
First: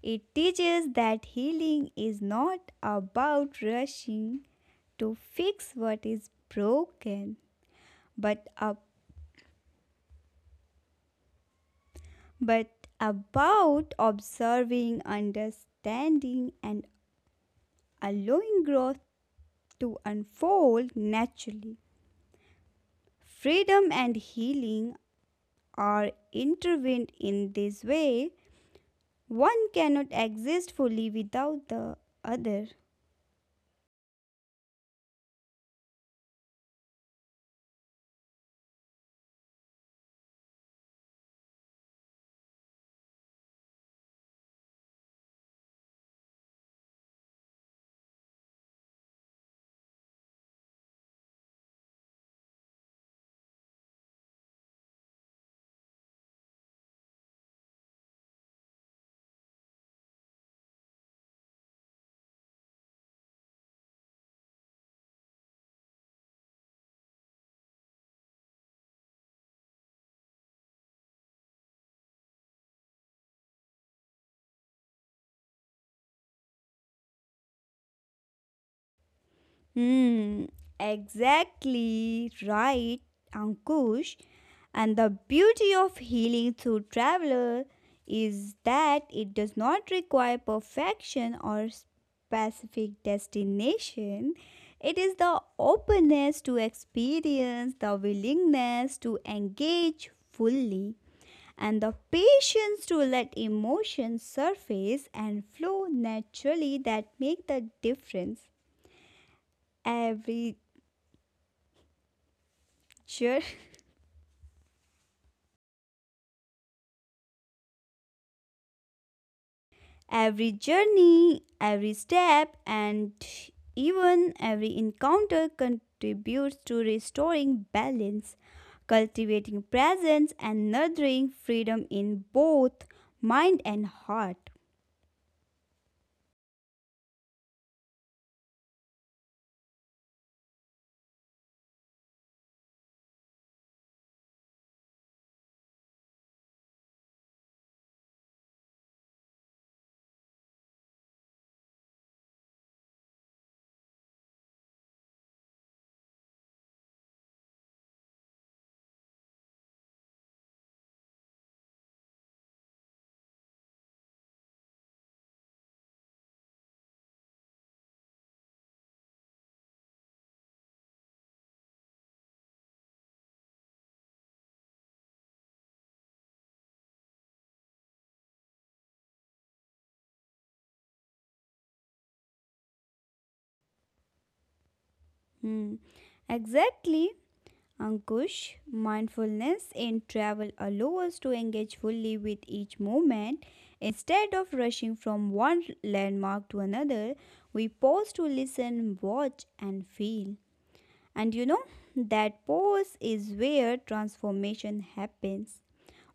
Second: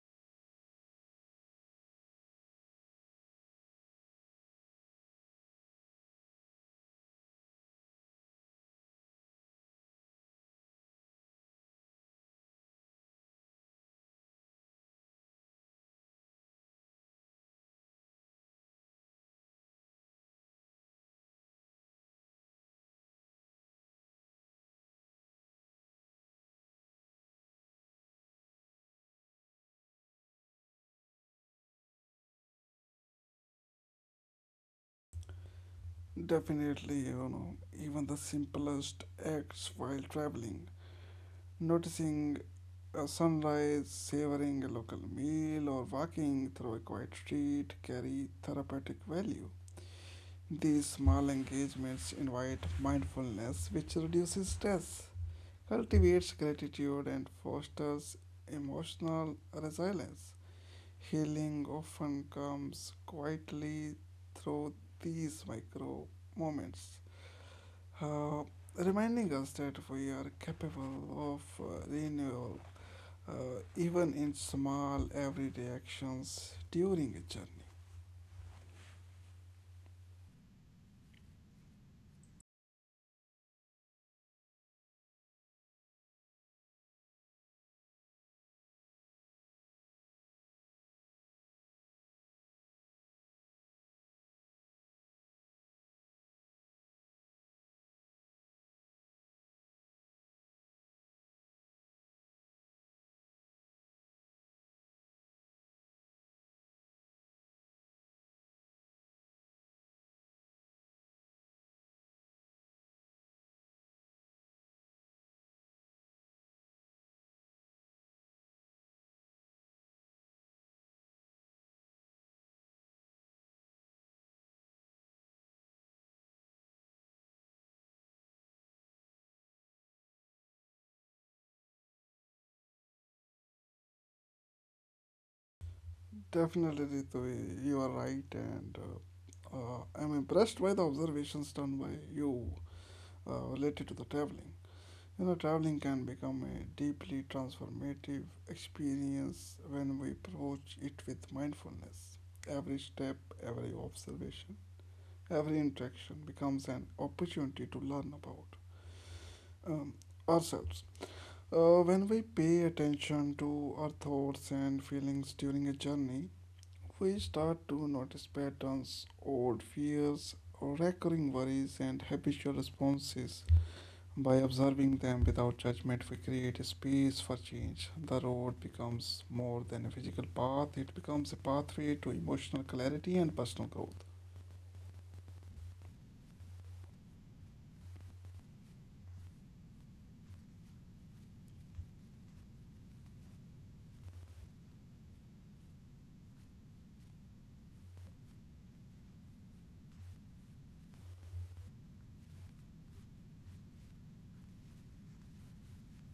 [SPEAKER 2] It teaches that healing is not about rushing to fix what is broken, but, up, but about observing, understanding, and allowing growth to unfold naturally. Freedom and healing are intertwined in this way. One cannot exist fully without the other.
[SPEAKER 1] Definitely, you know, even the simplest acts while traveling, noticing a sunrise, savoring a local meal, or walking through a quiet street carry therapeutic value. These small engagements invite mindfulness, which reduces stress, cultivates gratitude, and fosters emotional resilience. Healing often comes quietly through these micro moments, uh, reminding us that we are capable of renewal even in small everyday actions during a journey.
[SPEAKER 2] Hmm, exactly right, Ankush. And the beauty of healing through travel is that it does not require perfection or specific destination. It is the openness to experience, the willingness to engage fully, and the patience to let emotions surface and flow naturally that make the difference every. Sure. Every journey, every step, and even every encounter contributes to restoring balance, cultivating presence, and nurturing freedom in both mind and heart.
[SPEAKER 1] Definitely, Ritu, you are right, and I'm impressed by the observations done by you related to the traveling. You know, traveling can become a deeply transformative experience when we approach it with mindfulness. Every step, every observation, every interaction becomes an opportunity to learn about um, ourselves. When we pay attention to our thoughts and feelings during a journey, we start to notice patterns, old fears, recurring worries, and habitual responses. By observing them without judgment, we create a space for change. The road becomes more than a physical path, it becomes a pathway to emotional clarity and personal growth.
[SPEAKER 2] Hmm. Exactly. Ankush, mindfulness in travel allows us to engage fully with each moment. Instead of rushing from one landmark to another, we pause to listen, watch, and feel. And that pause is where transformation happens.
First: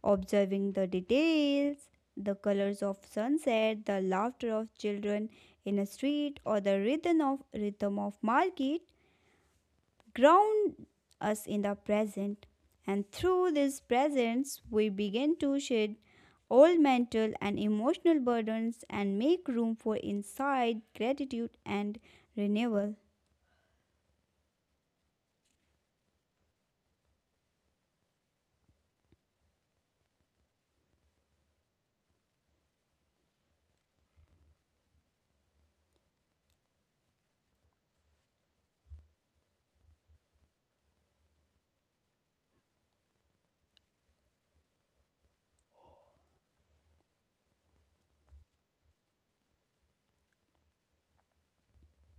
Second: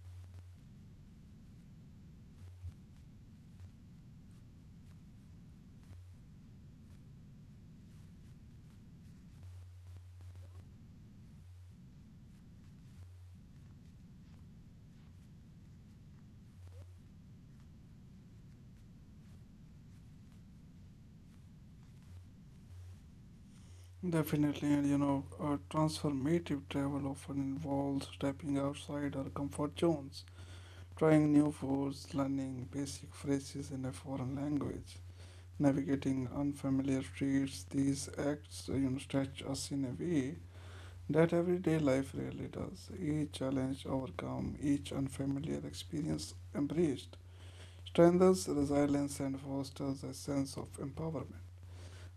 [SPEAKER 2] Observing the details, the colors of sunset, the laughter of children in a street, or the rhythm of market ground us in the present. And through this presence, we begin to shed old mental and emotional burdens and make room for insight, gratitude, and renewal.
[SPEAKER 1] Definitely, and you know, transformative travel often involves stepping outside our comfort zones trying new foods, learning basic phrases in a foreign language, navigating unfamiliar streets. These acts, you know, stretch us in a way that everyday life really does. Each challenge overcome, each unfamiliar experience embraced, strengthens resilience and fosters a sense of empowerment.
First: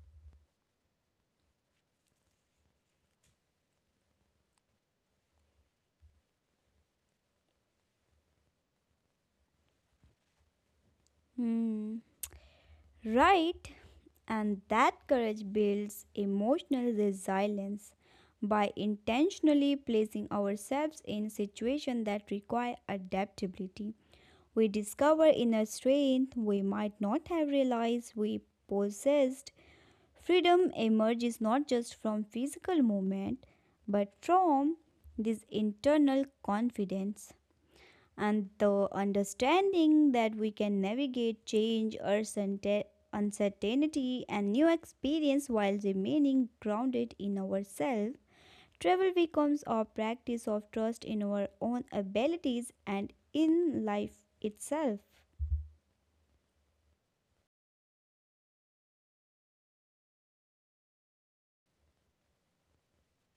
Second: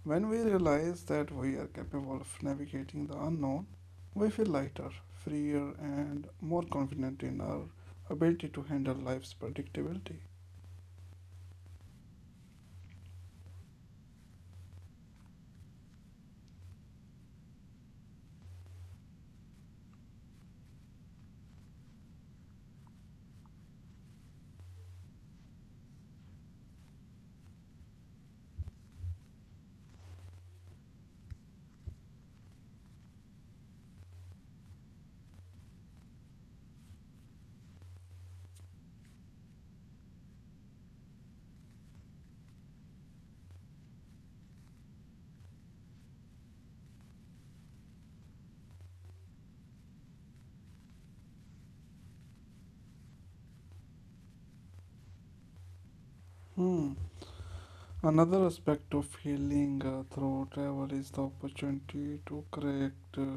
[SPEAKER 1] When we realize that we are capable of navigating the unknown, we feel lighter, freer, and more confident in our ability to handle life's predictability.
[SPEAKER 2] Hmm. Right? And that courage builds emotional resilience by intentionally placing ourselves in situations that require adaptability. We discover inner strength we might not have realized we possessed. Freedom emerges not just from physical movement, but from this internal confidence and the understanding that we can navigate change, uncertainty, and new experience while remaining grounded in ourselves. Travel becomes our practice of trust in our own abilities and in life itself.
[SPEAKER 1] Hmm. Another aspect of healing through travel is the opportunity to correct, uh,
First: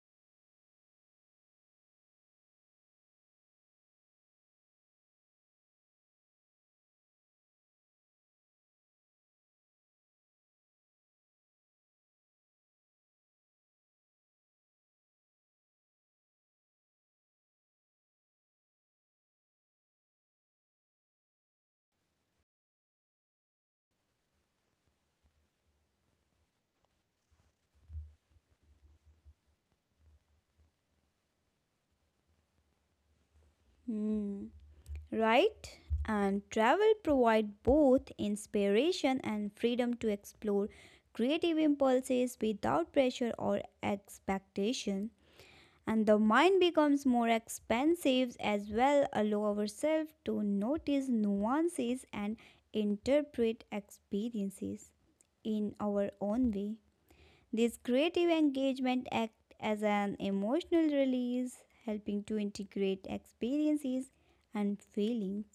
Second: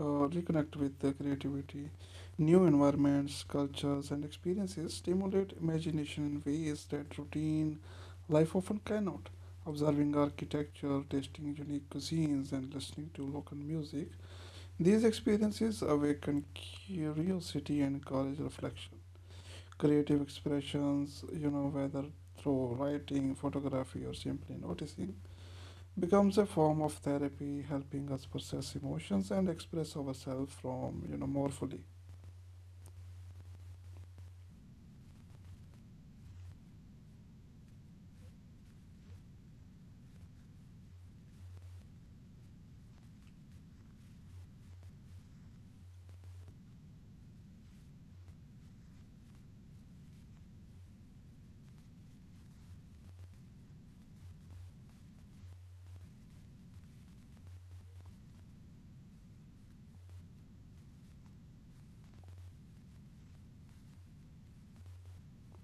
[SPEAKER 1] uh, reconnect with the creativity. New environments, cultures, and experiences stimulate imagination in ways that routine life often cannot. Observing architecture, tasting unique cuisines, and listening to local music, these experiences awaken curiosity and encourage reflection creative expressions, you know, whether through writing, photography, or simply noticing, becomes a form of therapy, helping us process emotions and express ourselves from, you know, more fully.
[SPEAKER 2] Hmm, right? And travel provide both inspiration and freedom to explore creative impulses without pressure or expectation. And the mind becomes more expansive as well, allow ourselves to notice nuances and interpret experiences in our own way. This creative engagement acts as an emotional release, helping to integrate experiences and feelings.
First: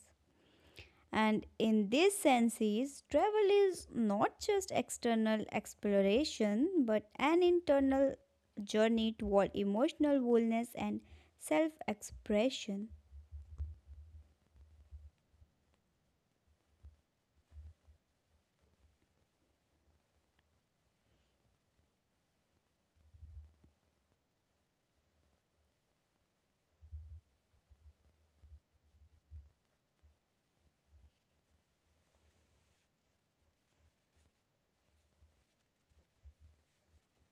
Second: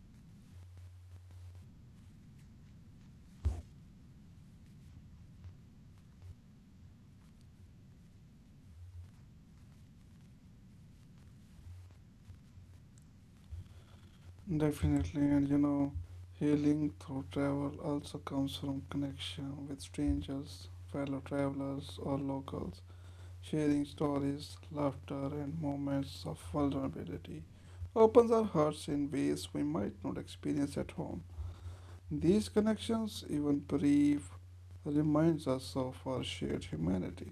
[SPEAKER 2] And in these senses, travel is not just external exploration but an internal journey toward emotional wholeness and self expression.
[SPEAKER 1] Definitely, and you know, healing through travel also comes from connection with strangers, fellow travelers, or locals, sharing stories, laughter, and moments of vulnerability. Opens our hearts in ways we might not experience at home. These connections, even brief, reminds us of our shared humanity,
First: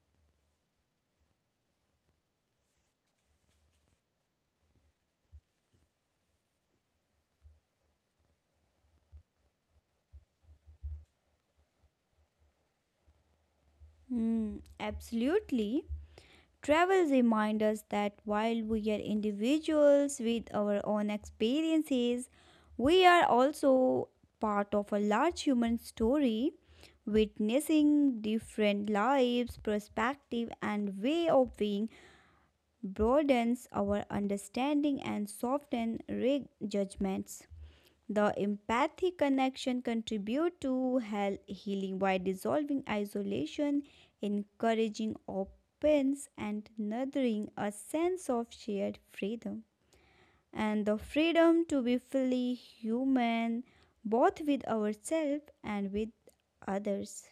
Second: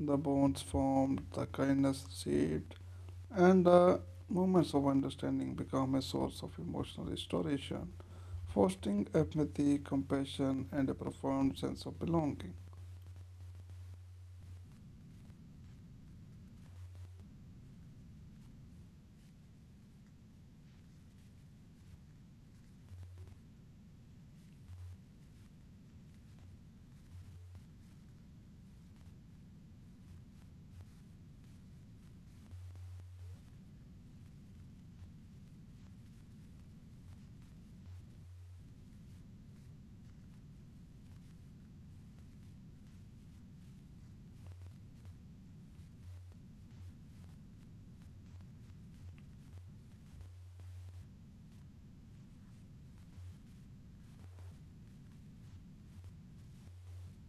[SPEAKER 1] the bonds formed, the kindness received, and the moments of understanding become a source of emotional restoration, fostering empathy, compassion, and a profound sense of belonging.
[SPEAKER 2] Absolutely. Travel reminds us that while we are individuals with our own experiences, we are also part of a large human story, witnessing different lives, perspective, and way of being broadens our understanding and softens judgments. The empathy connection contribute to health healing by dissolving isolation, encouraging openness and nurturing a sense of shared freedom. And the freedom to be fully human both with ourselves and with others.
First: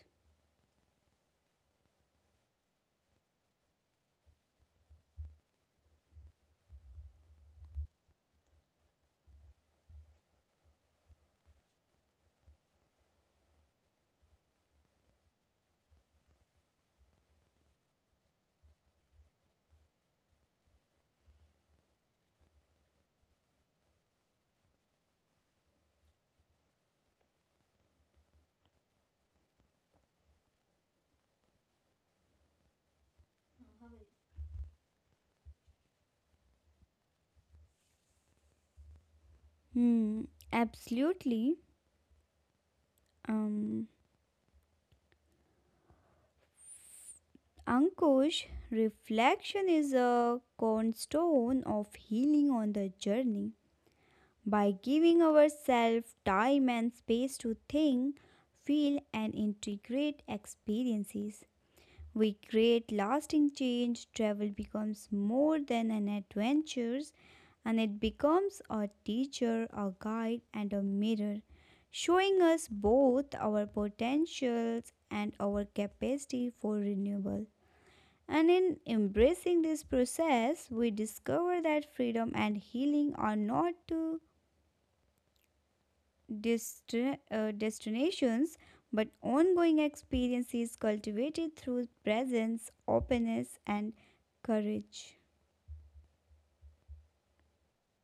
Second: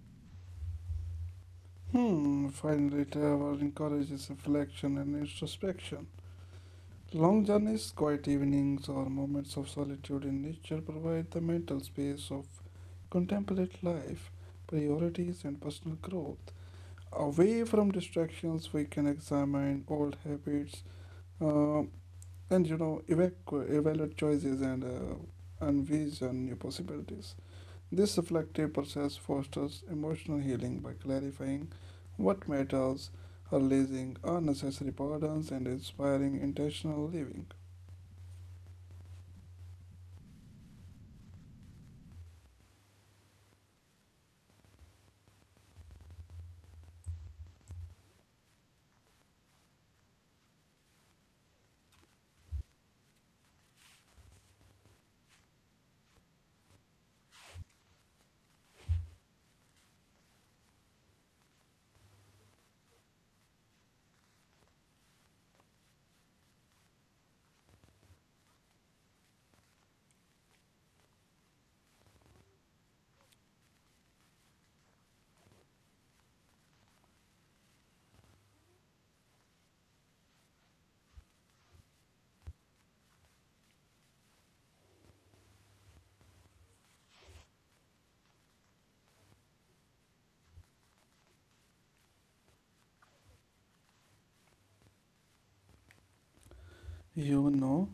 [SPEAKER 1] Hmm, finally, travel encourages reflection and introspection. Long journeys, quiet evenings, or moments of solitude in nature provide the mental space of contemplate life, priorities, and personal growth. Away from distractions, we can examine old habits uh, and you know evaluate choices and envision new possibilities. This reflective process fosters emotional healing by clarifying what matters, releasing unnecessary burdens, and inspiring intentional living.
[SPEAKER 2] Hmm, absolutely. Um, Ankush, reflection is a cornerstone of healing on the journey. By giving ourselves time and space to think, feel, and integrate experiences, we create lasting change. Travel becomes more than an adventure, and it becomes a teacher, a guide, and a mirror, showing us both our potentials and our capacity for renewal. And in embracing this process, we discover that freedom and healing are not two dest- destinations, but ongoing experiences cultivated through presence, openness, and courage.
[SPEAKER 1] You know,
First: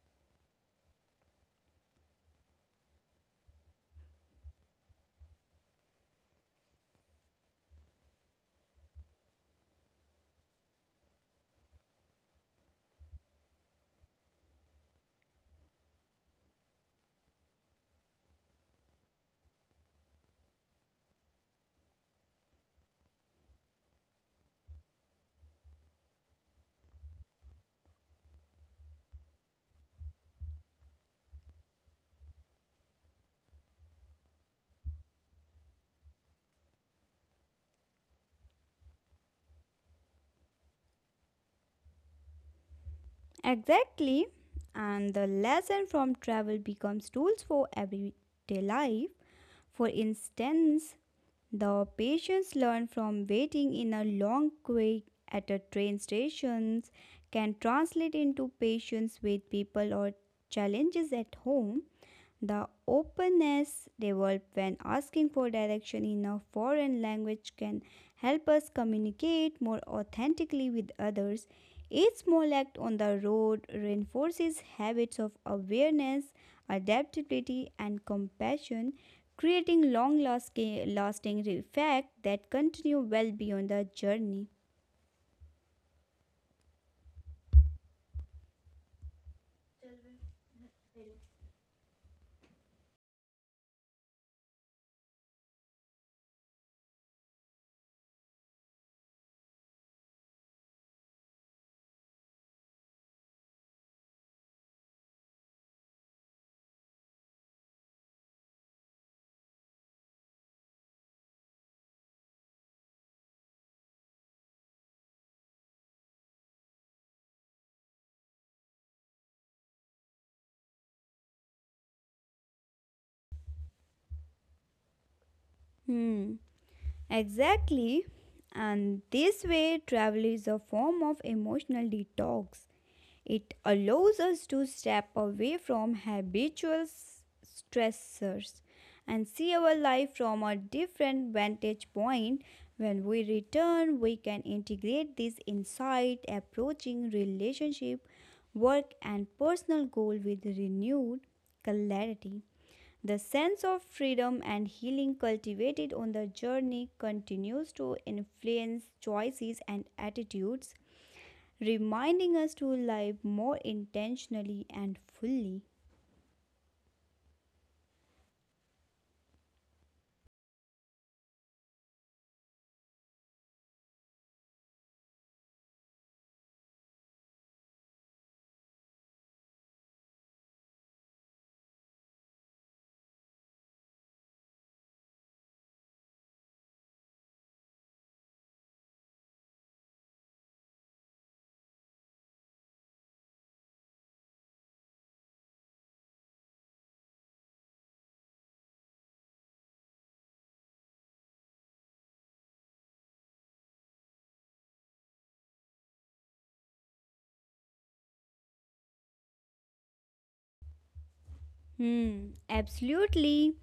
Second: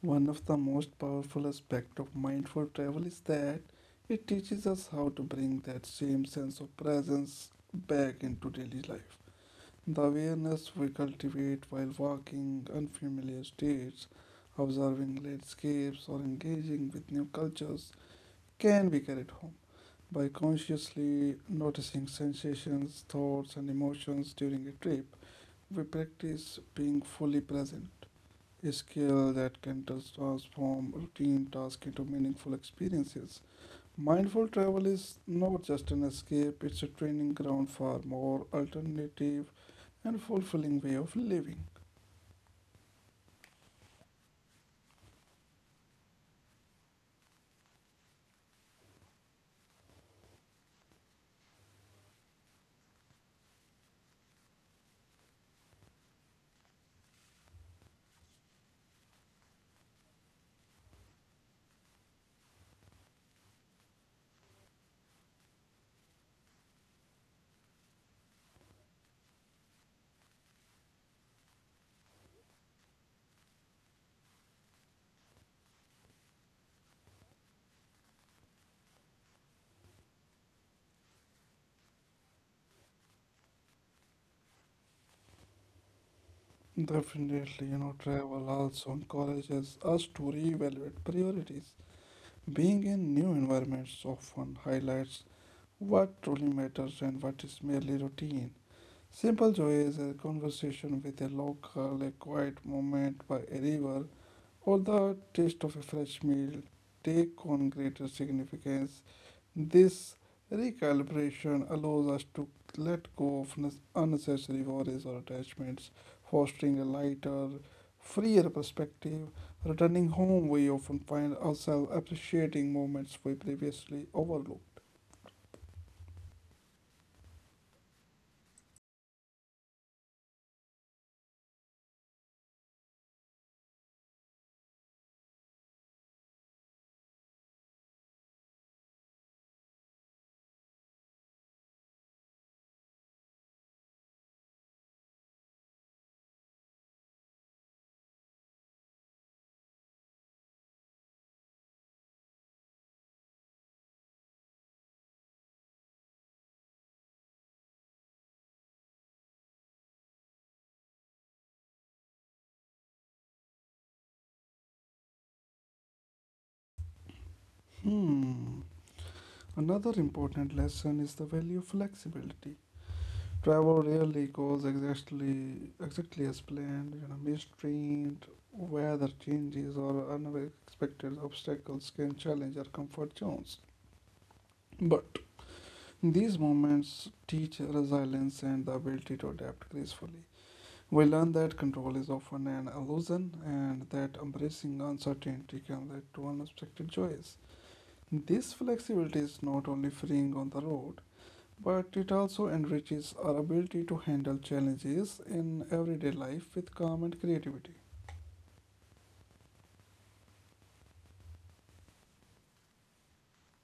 [SPEAKER 1] one of the most powerful aspects of mindful travel is that it teaches us how to bring that same sense of presence back into daily life. The awareness we cultivate while walking unfamiliar states, observing landscapes, or engaging with new cultures can be carried home. By consciously noticing sensations, thoughts, and emotions during a trip, we practice being fully present a skill that can transform routine tasks into meaningful experiences. Mindful travel is not just an escape, it's a training ground for more alternative and fulfilling way of living.
[SPEAKER 2] Exactly. And the lesson from travel becomes tools for everyday life. For instance, the patients learned from waiting in a long queue at a train station can translate into patience with people or challenges at home. The openness developed when asking for direction in a foreign language can help us communicate more authentically with others. Each small act on the road reinforces habits of awareness, adaptability, and compassion, creating long lasting effects that continue well beyond the journey.
[SPEAKER 1] Definitely, you know, travel also encourages us to reevaluate priorities. Being in new environments often highlights what truly matters and what is merely routine. Simple joy is a conversation with a local, a quiet moment by a river, or the taste of a fresh meal take on greater significance. This recalibration allows us to let go of unnecessary worries or attachments, fostering a lighter, freer perspective. Returning home, we often find ourselves appreciating moments we previously overlooked.
[SPEAKER 2] Hmm, exactly. And this way, travel is a form of emotional detox. It allows us to step away from habitual stressors and see our life from a different vantage point. When we return, we can integrate this insight, approaching relationship, work, and personal goal with renewed clarity. The sense of freedom and healing cultivated on the journey continues to influence choices and attitudes reminding us to live more intentionally and fully.
[SPEAKER 1] Hmm. Another important lesson is the value of flexibility. Travel really goes exactly as planned. You know, mistreat, weather changes, or unexpected obstacles can challenge our comfort zones. But these moments teach resilience and the ability to adapt gracefully. We learn that control is often an illusion, and that embracing uncertainty can lead to unexpected joys. This flexibility is not only freeing on the road, but it also enriches our ability to handle challenges in everyday life with calm and creativity.
[SPEAKER 2] Hmm, absolutely.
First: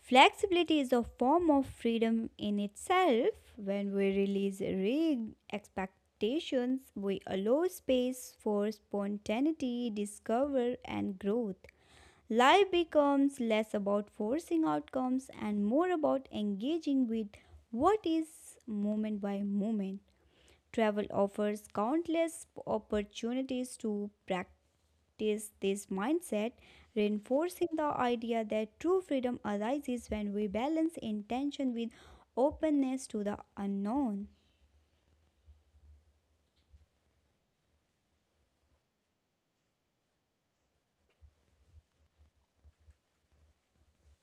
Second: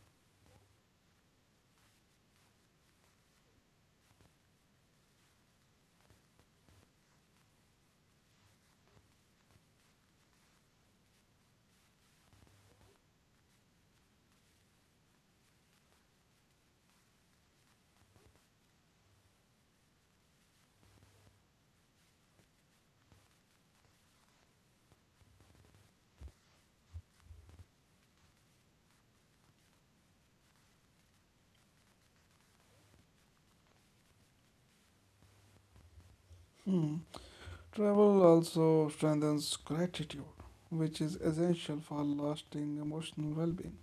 [SPEAKER 2] Flexibility is a form of freedom in itself. When we release rigged expectations, we allow space for spontaneity, discovery, and growth. Life becomes less about forcing outcomes and more about engaging with what is moment by moment. Travel offers countless opportunities to practice this mindset, reinforcing the idea that true freedom arises when we balance intention with openness to the unknown.
[SPEAKER 1] Hmm. Travel also strengthens gratitude, which is essential for lasting emotional well being.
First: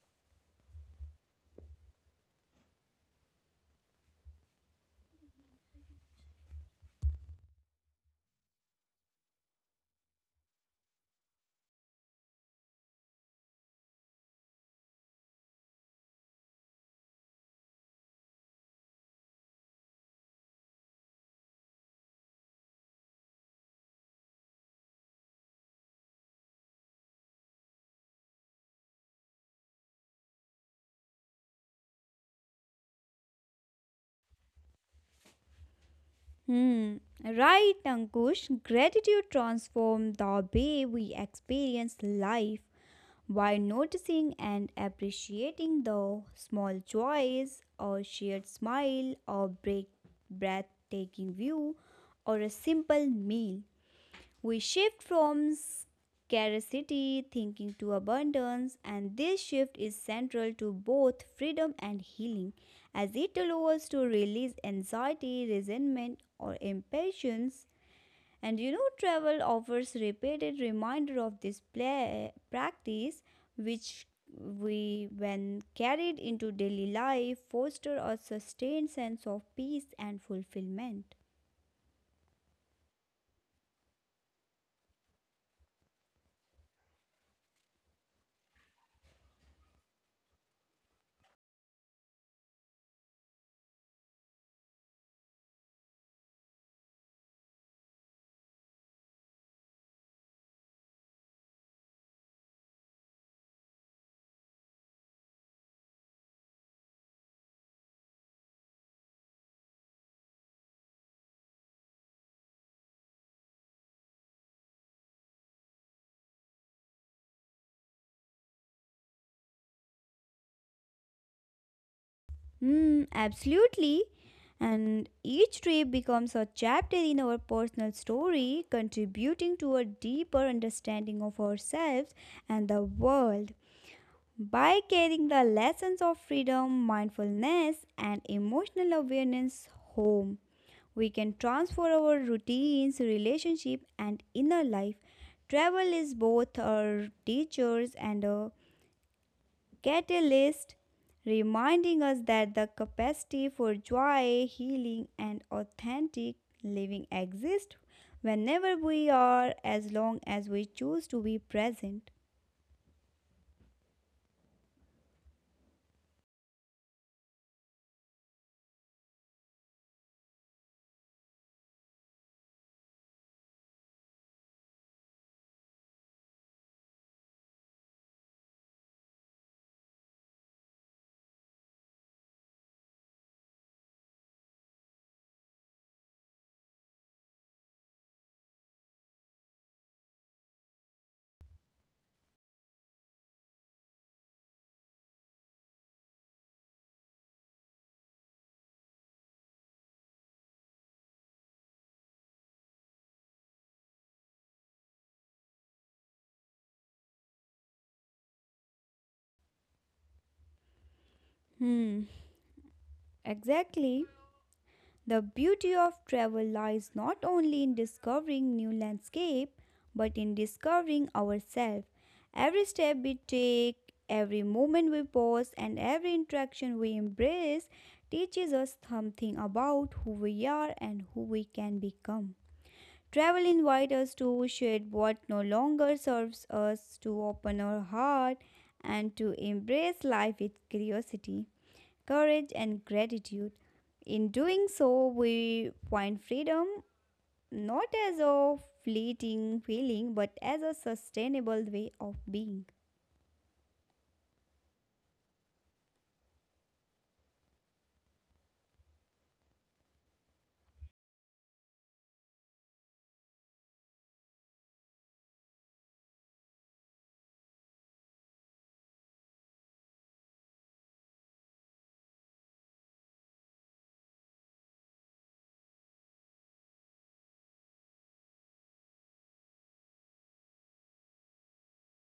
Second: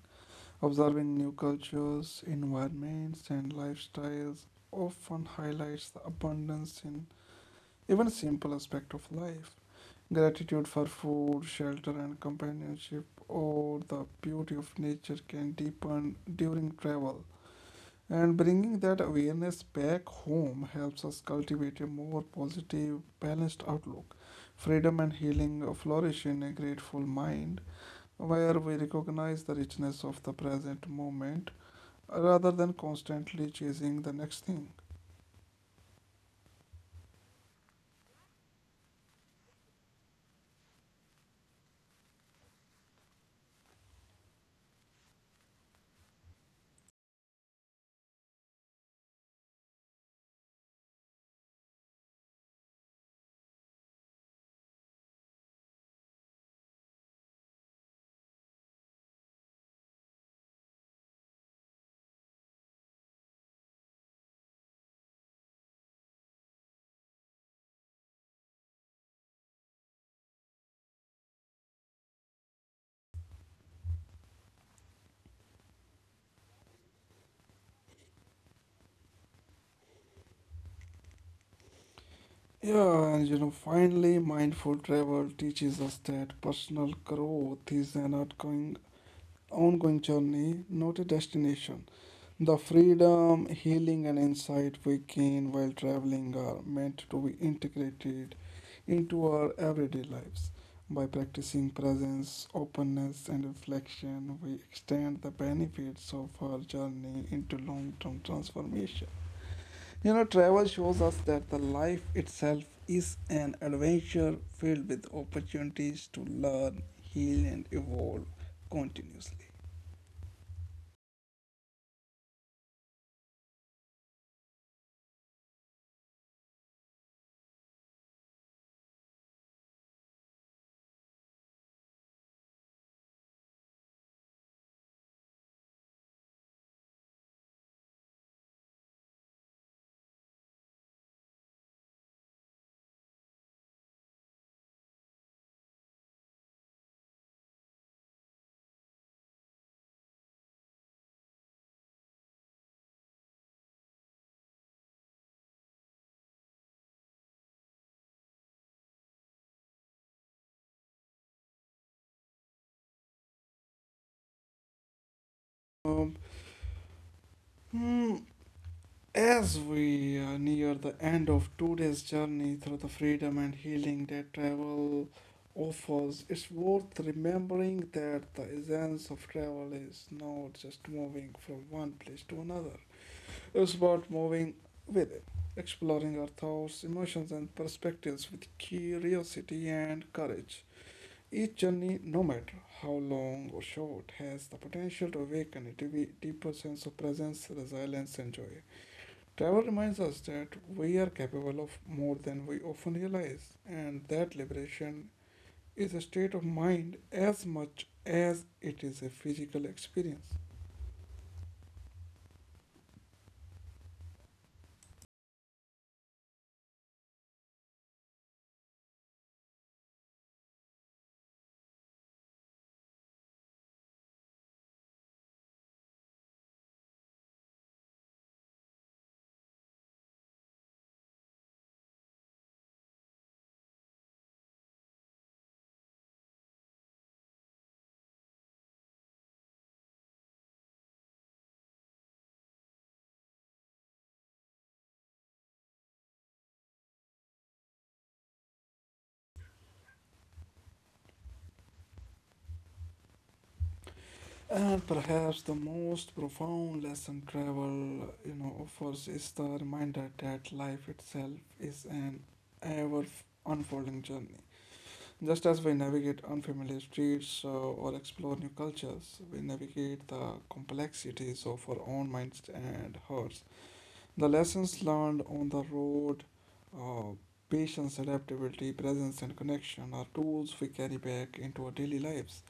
[SPEAKER 1] Observing new cultures, environments, and lifestyles often highlights the abundance in even simple aspect of life. Gratitude for food, shelter, and companionship, or the beauty of nature can deepen during travel. And bringing that awareness back home helps us cultivate a more positive, balanced outlook. Freedom and healing flourish in a grateful mind where we recognize the richness of the present moment rather than constantly chasing the next thing.
[SPEAKER 2] Hmm. Right, Ankush. Gratitude transforms the way we experience life. By noticing and appreciating the small joys, or shared smile, or breathtaking view, or a simple meal, we shift from scarcity thinking to abundance, and this shift is central to both freedom and healing, as it allows us to release anxiety, resentment, or impatience. And travel offers repeated reminder of this practice, which when carried into daily life, foster a sustained sense of peace and fulfillment.
[SPEAKER 1] Yeah, and you know, finally, mindful travel teaches us that personal growth is an ongoing journey, not a destination. The freedom, healing, and insight we gain while traveling are meant to be integrated into our everyday lives. By practicing presence, openness, and reflection, we extend the benefits of our journey into long term transformation. You know, travel shows us that the life itself is an adventure filled with opportunities to learn, heal, and evolve continuously.
[SPEAKER 2] Hmm, absolutely. And each trip becomes a chapter in our personal story, contributing to a deeper understanding of ourselves and the world. By carrying the lessons of freedom, mindfulness, and emotional awareness home, we can transform our routines, relationship, and inner life. Travel is both our teachers and a catalyst, reminding us that the capacity for joy, healing, and authentic living exists whenever we are, as long as we choose to be present.
[SPEAKER 1] Um, hmm, As we near the end of today's journey through the freedom and healing that travel offers, it's worth remembering that the essence of travel is not just moving from one place to another, it's about moving within, exploring our thoughts, emotions, and perspectives with curiosity and courage. Each journey, no matter how long or short, has the potential to awaken a deeper sense of presence, resilience, and joy. Travel reminds us that we are capable of more than we often realize, and that liberation is a state of mind as much as it is a physical experience.
[SPEAKER 2] Hmm, exactly. The beauty of travel lies not only in discovering new landscape but in discovering ourselves. Every step we take, every moment we pause and every interaction we embrace teaches us something about who we are and who we can become. Travel invites us to shed what no longer serves us, to open our heart, and to embrace life with curiosity courage, and gratitude. In doing so, we find freedom not as a fleeting feeling but as a sustainable way of being.
[SPEAKER 1] And perhaps the most profound lesson travel, you know, offers is the reminder that life itself is an ever unfolding journey. Just as we navigate unfamiliar streets or explore new cultures, we navigate the complexities of our own minds and hearts. The lessons learned on the road, uh, patience, adaptability, presence, and connection are tools we carry back into our daily lives.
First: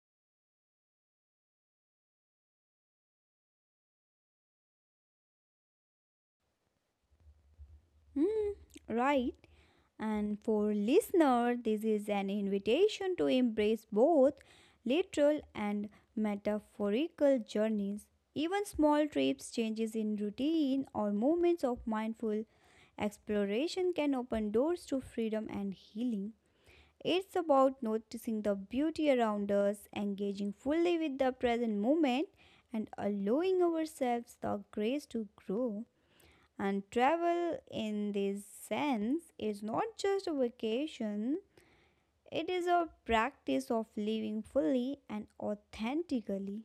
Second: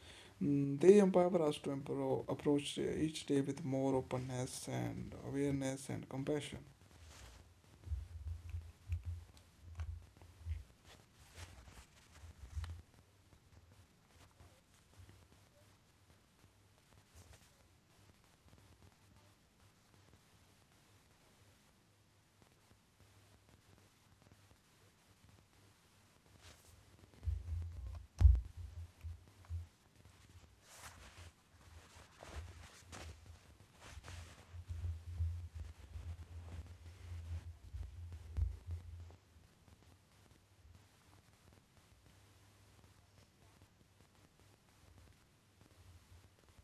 [SPEAKER 1] They empower us to approach each day with more openness and awareness and compassion.
[SPEAKER 2] Hmm, right. And for listener, this is an invitation to embrace both literal and metaphorical journeys. Even small trips, changes in routine, or moments of mindful exploration can open doors to freedom and healing. It's about noticing the beauty around us, engaging fully with the present moment, and allowing ourselves the grace to grow. And travel, in this sense, is not just a vacation, it is a practice of living fully and authentically.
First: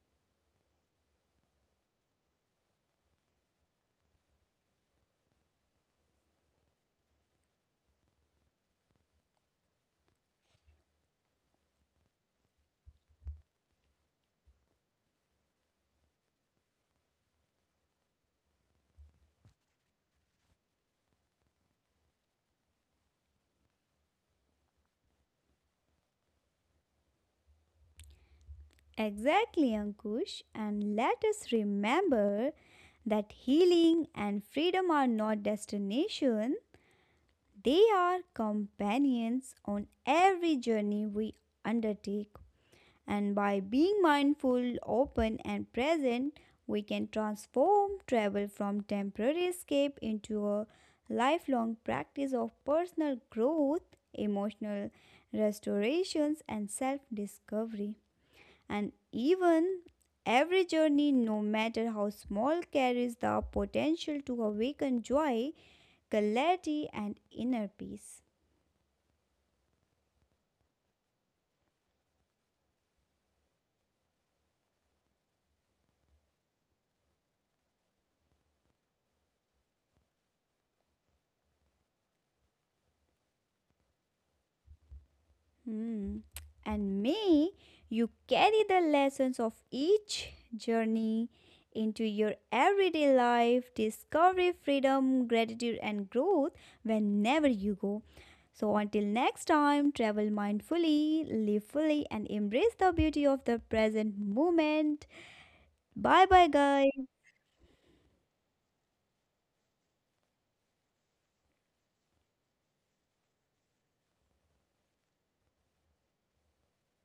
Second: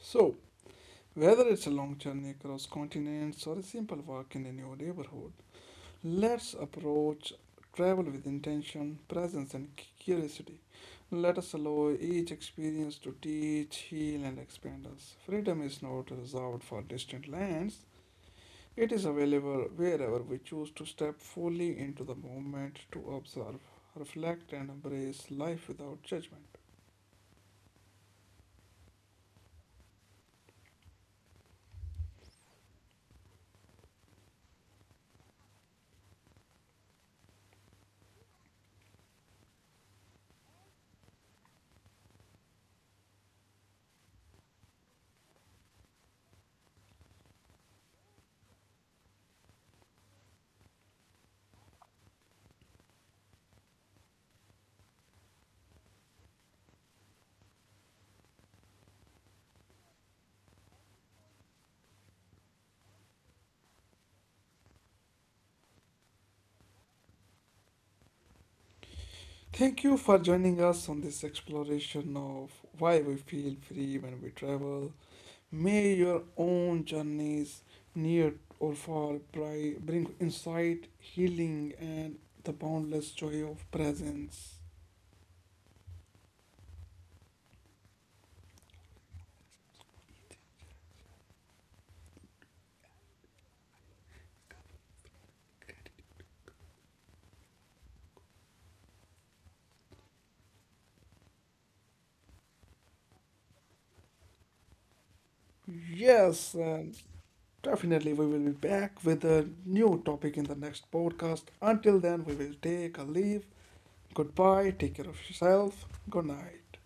[SPEAKER 1] So, whether it's a long journey across continents or a simple walk in a new neighborhood, let's approach travel with intention, presence, and curiosity. Let us allow each experience to teach, heal, and expand us. Freedom is not reserved for distant lands, it is available wherever we choose to step fully into the moment to observe, reflect, and embrace life without judgment.
[SPEAKER 2] Exactly, Ankush. And let us remember that healing and freedom are not destination, they are companions on every journey we undertake. And by being mindful, open, and present, we can transform travel from temporary escape into a lifelong practice of personal growth, emotional restorations, and self discovery. And even every journey, no matter how small, carries the potential to awaken joy, clarity, and inner peace.
[SPEAKER 1] Thank you for joining us on this exploration of why we feel free when we travel. May your own journeys, near or far, bring insight, healing, and the boundless joy of presence.
[SPEAKER 2] Hmm. And may you carry the lessons of each journey into your everyday life, discovery, freedom, gratitude, and growth whenever you go. So, until next time, travel mindfully, live fully, and embrace the beauty of the present moment. Bye bye,
[SPEAKER 1] Yes, and
[SPEAKER 2] guys.
[SPEAKER 1] definitely we will be back with a new topic in the next podcast. Until then, we will take a leave. Goodbye, take care of yourself. Good night.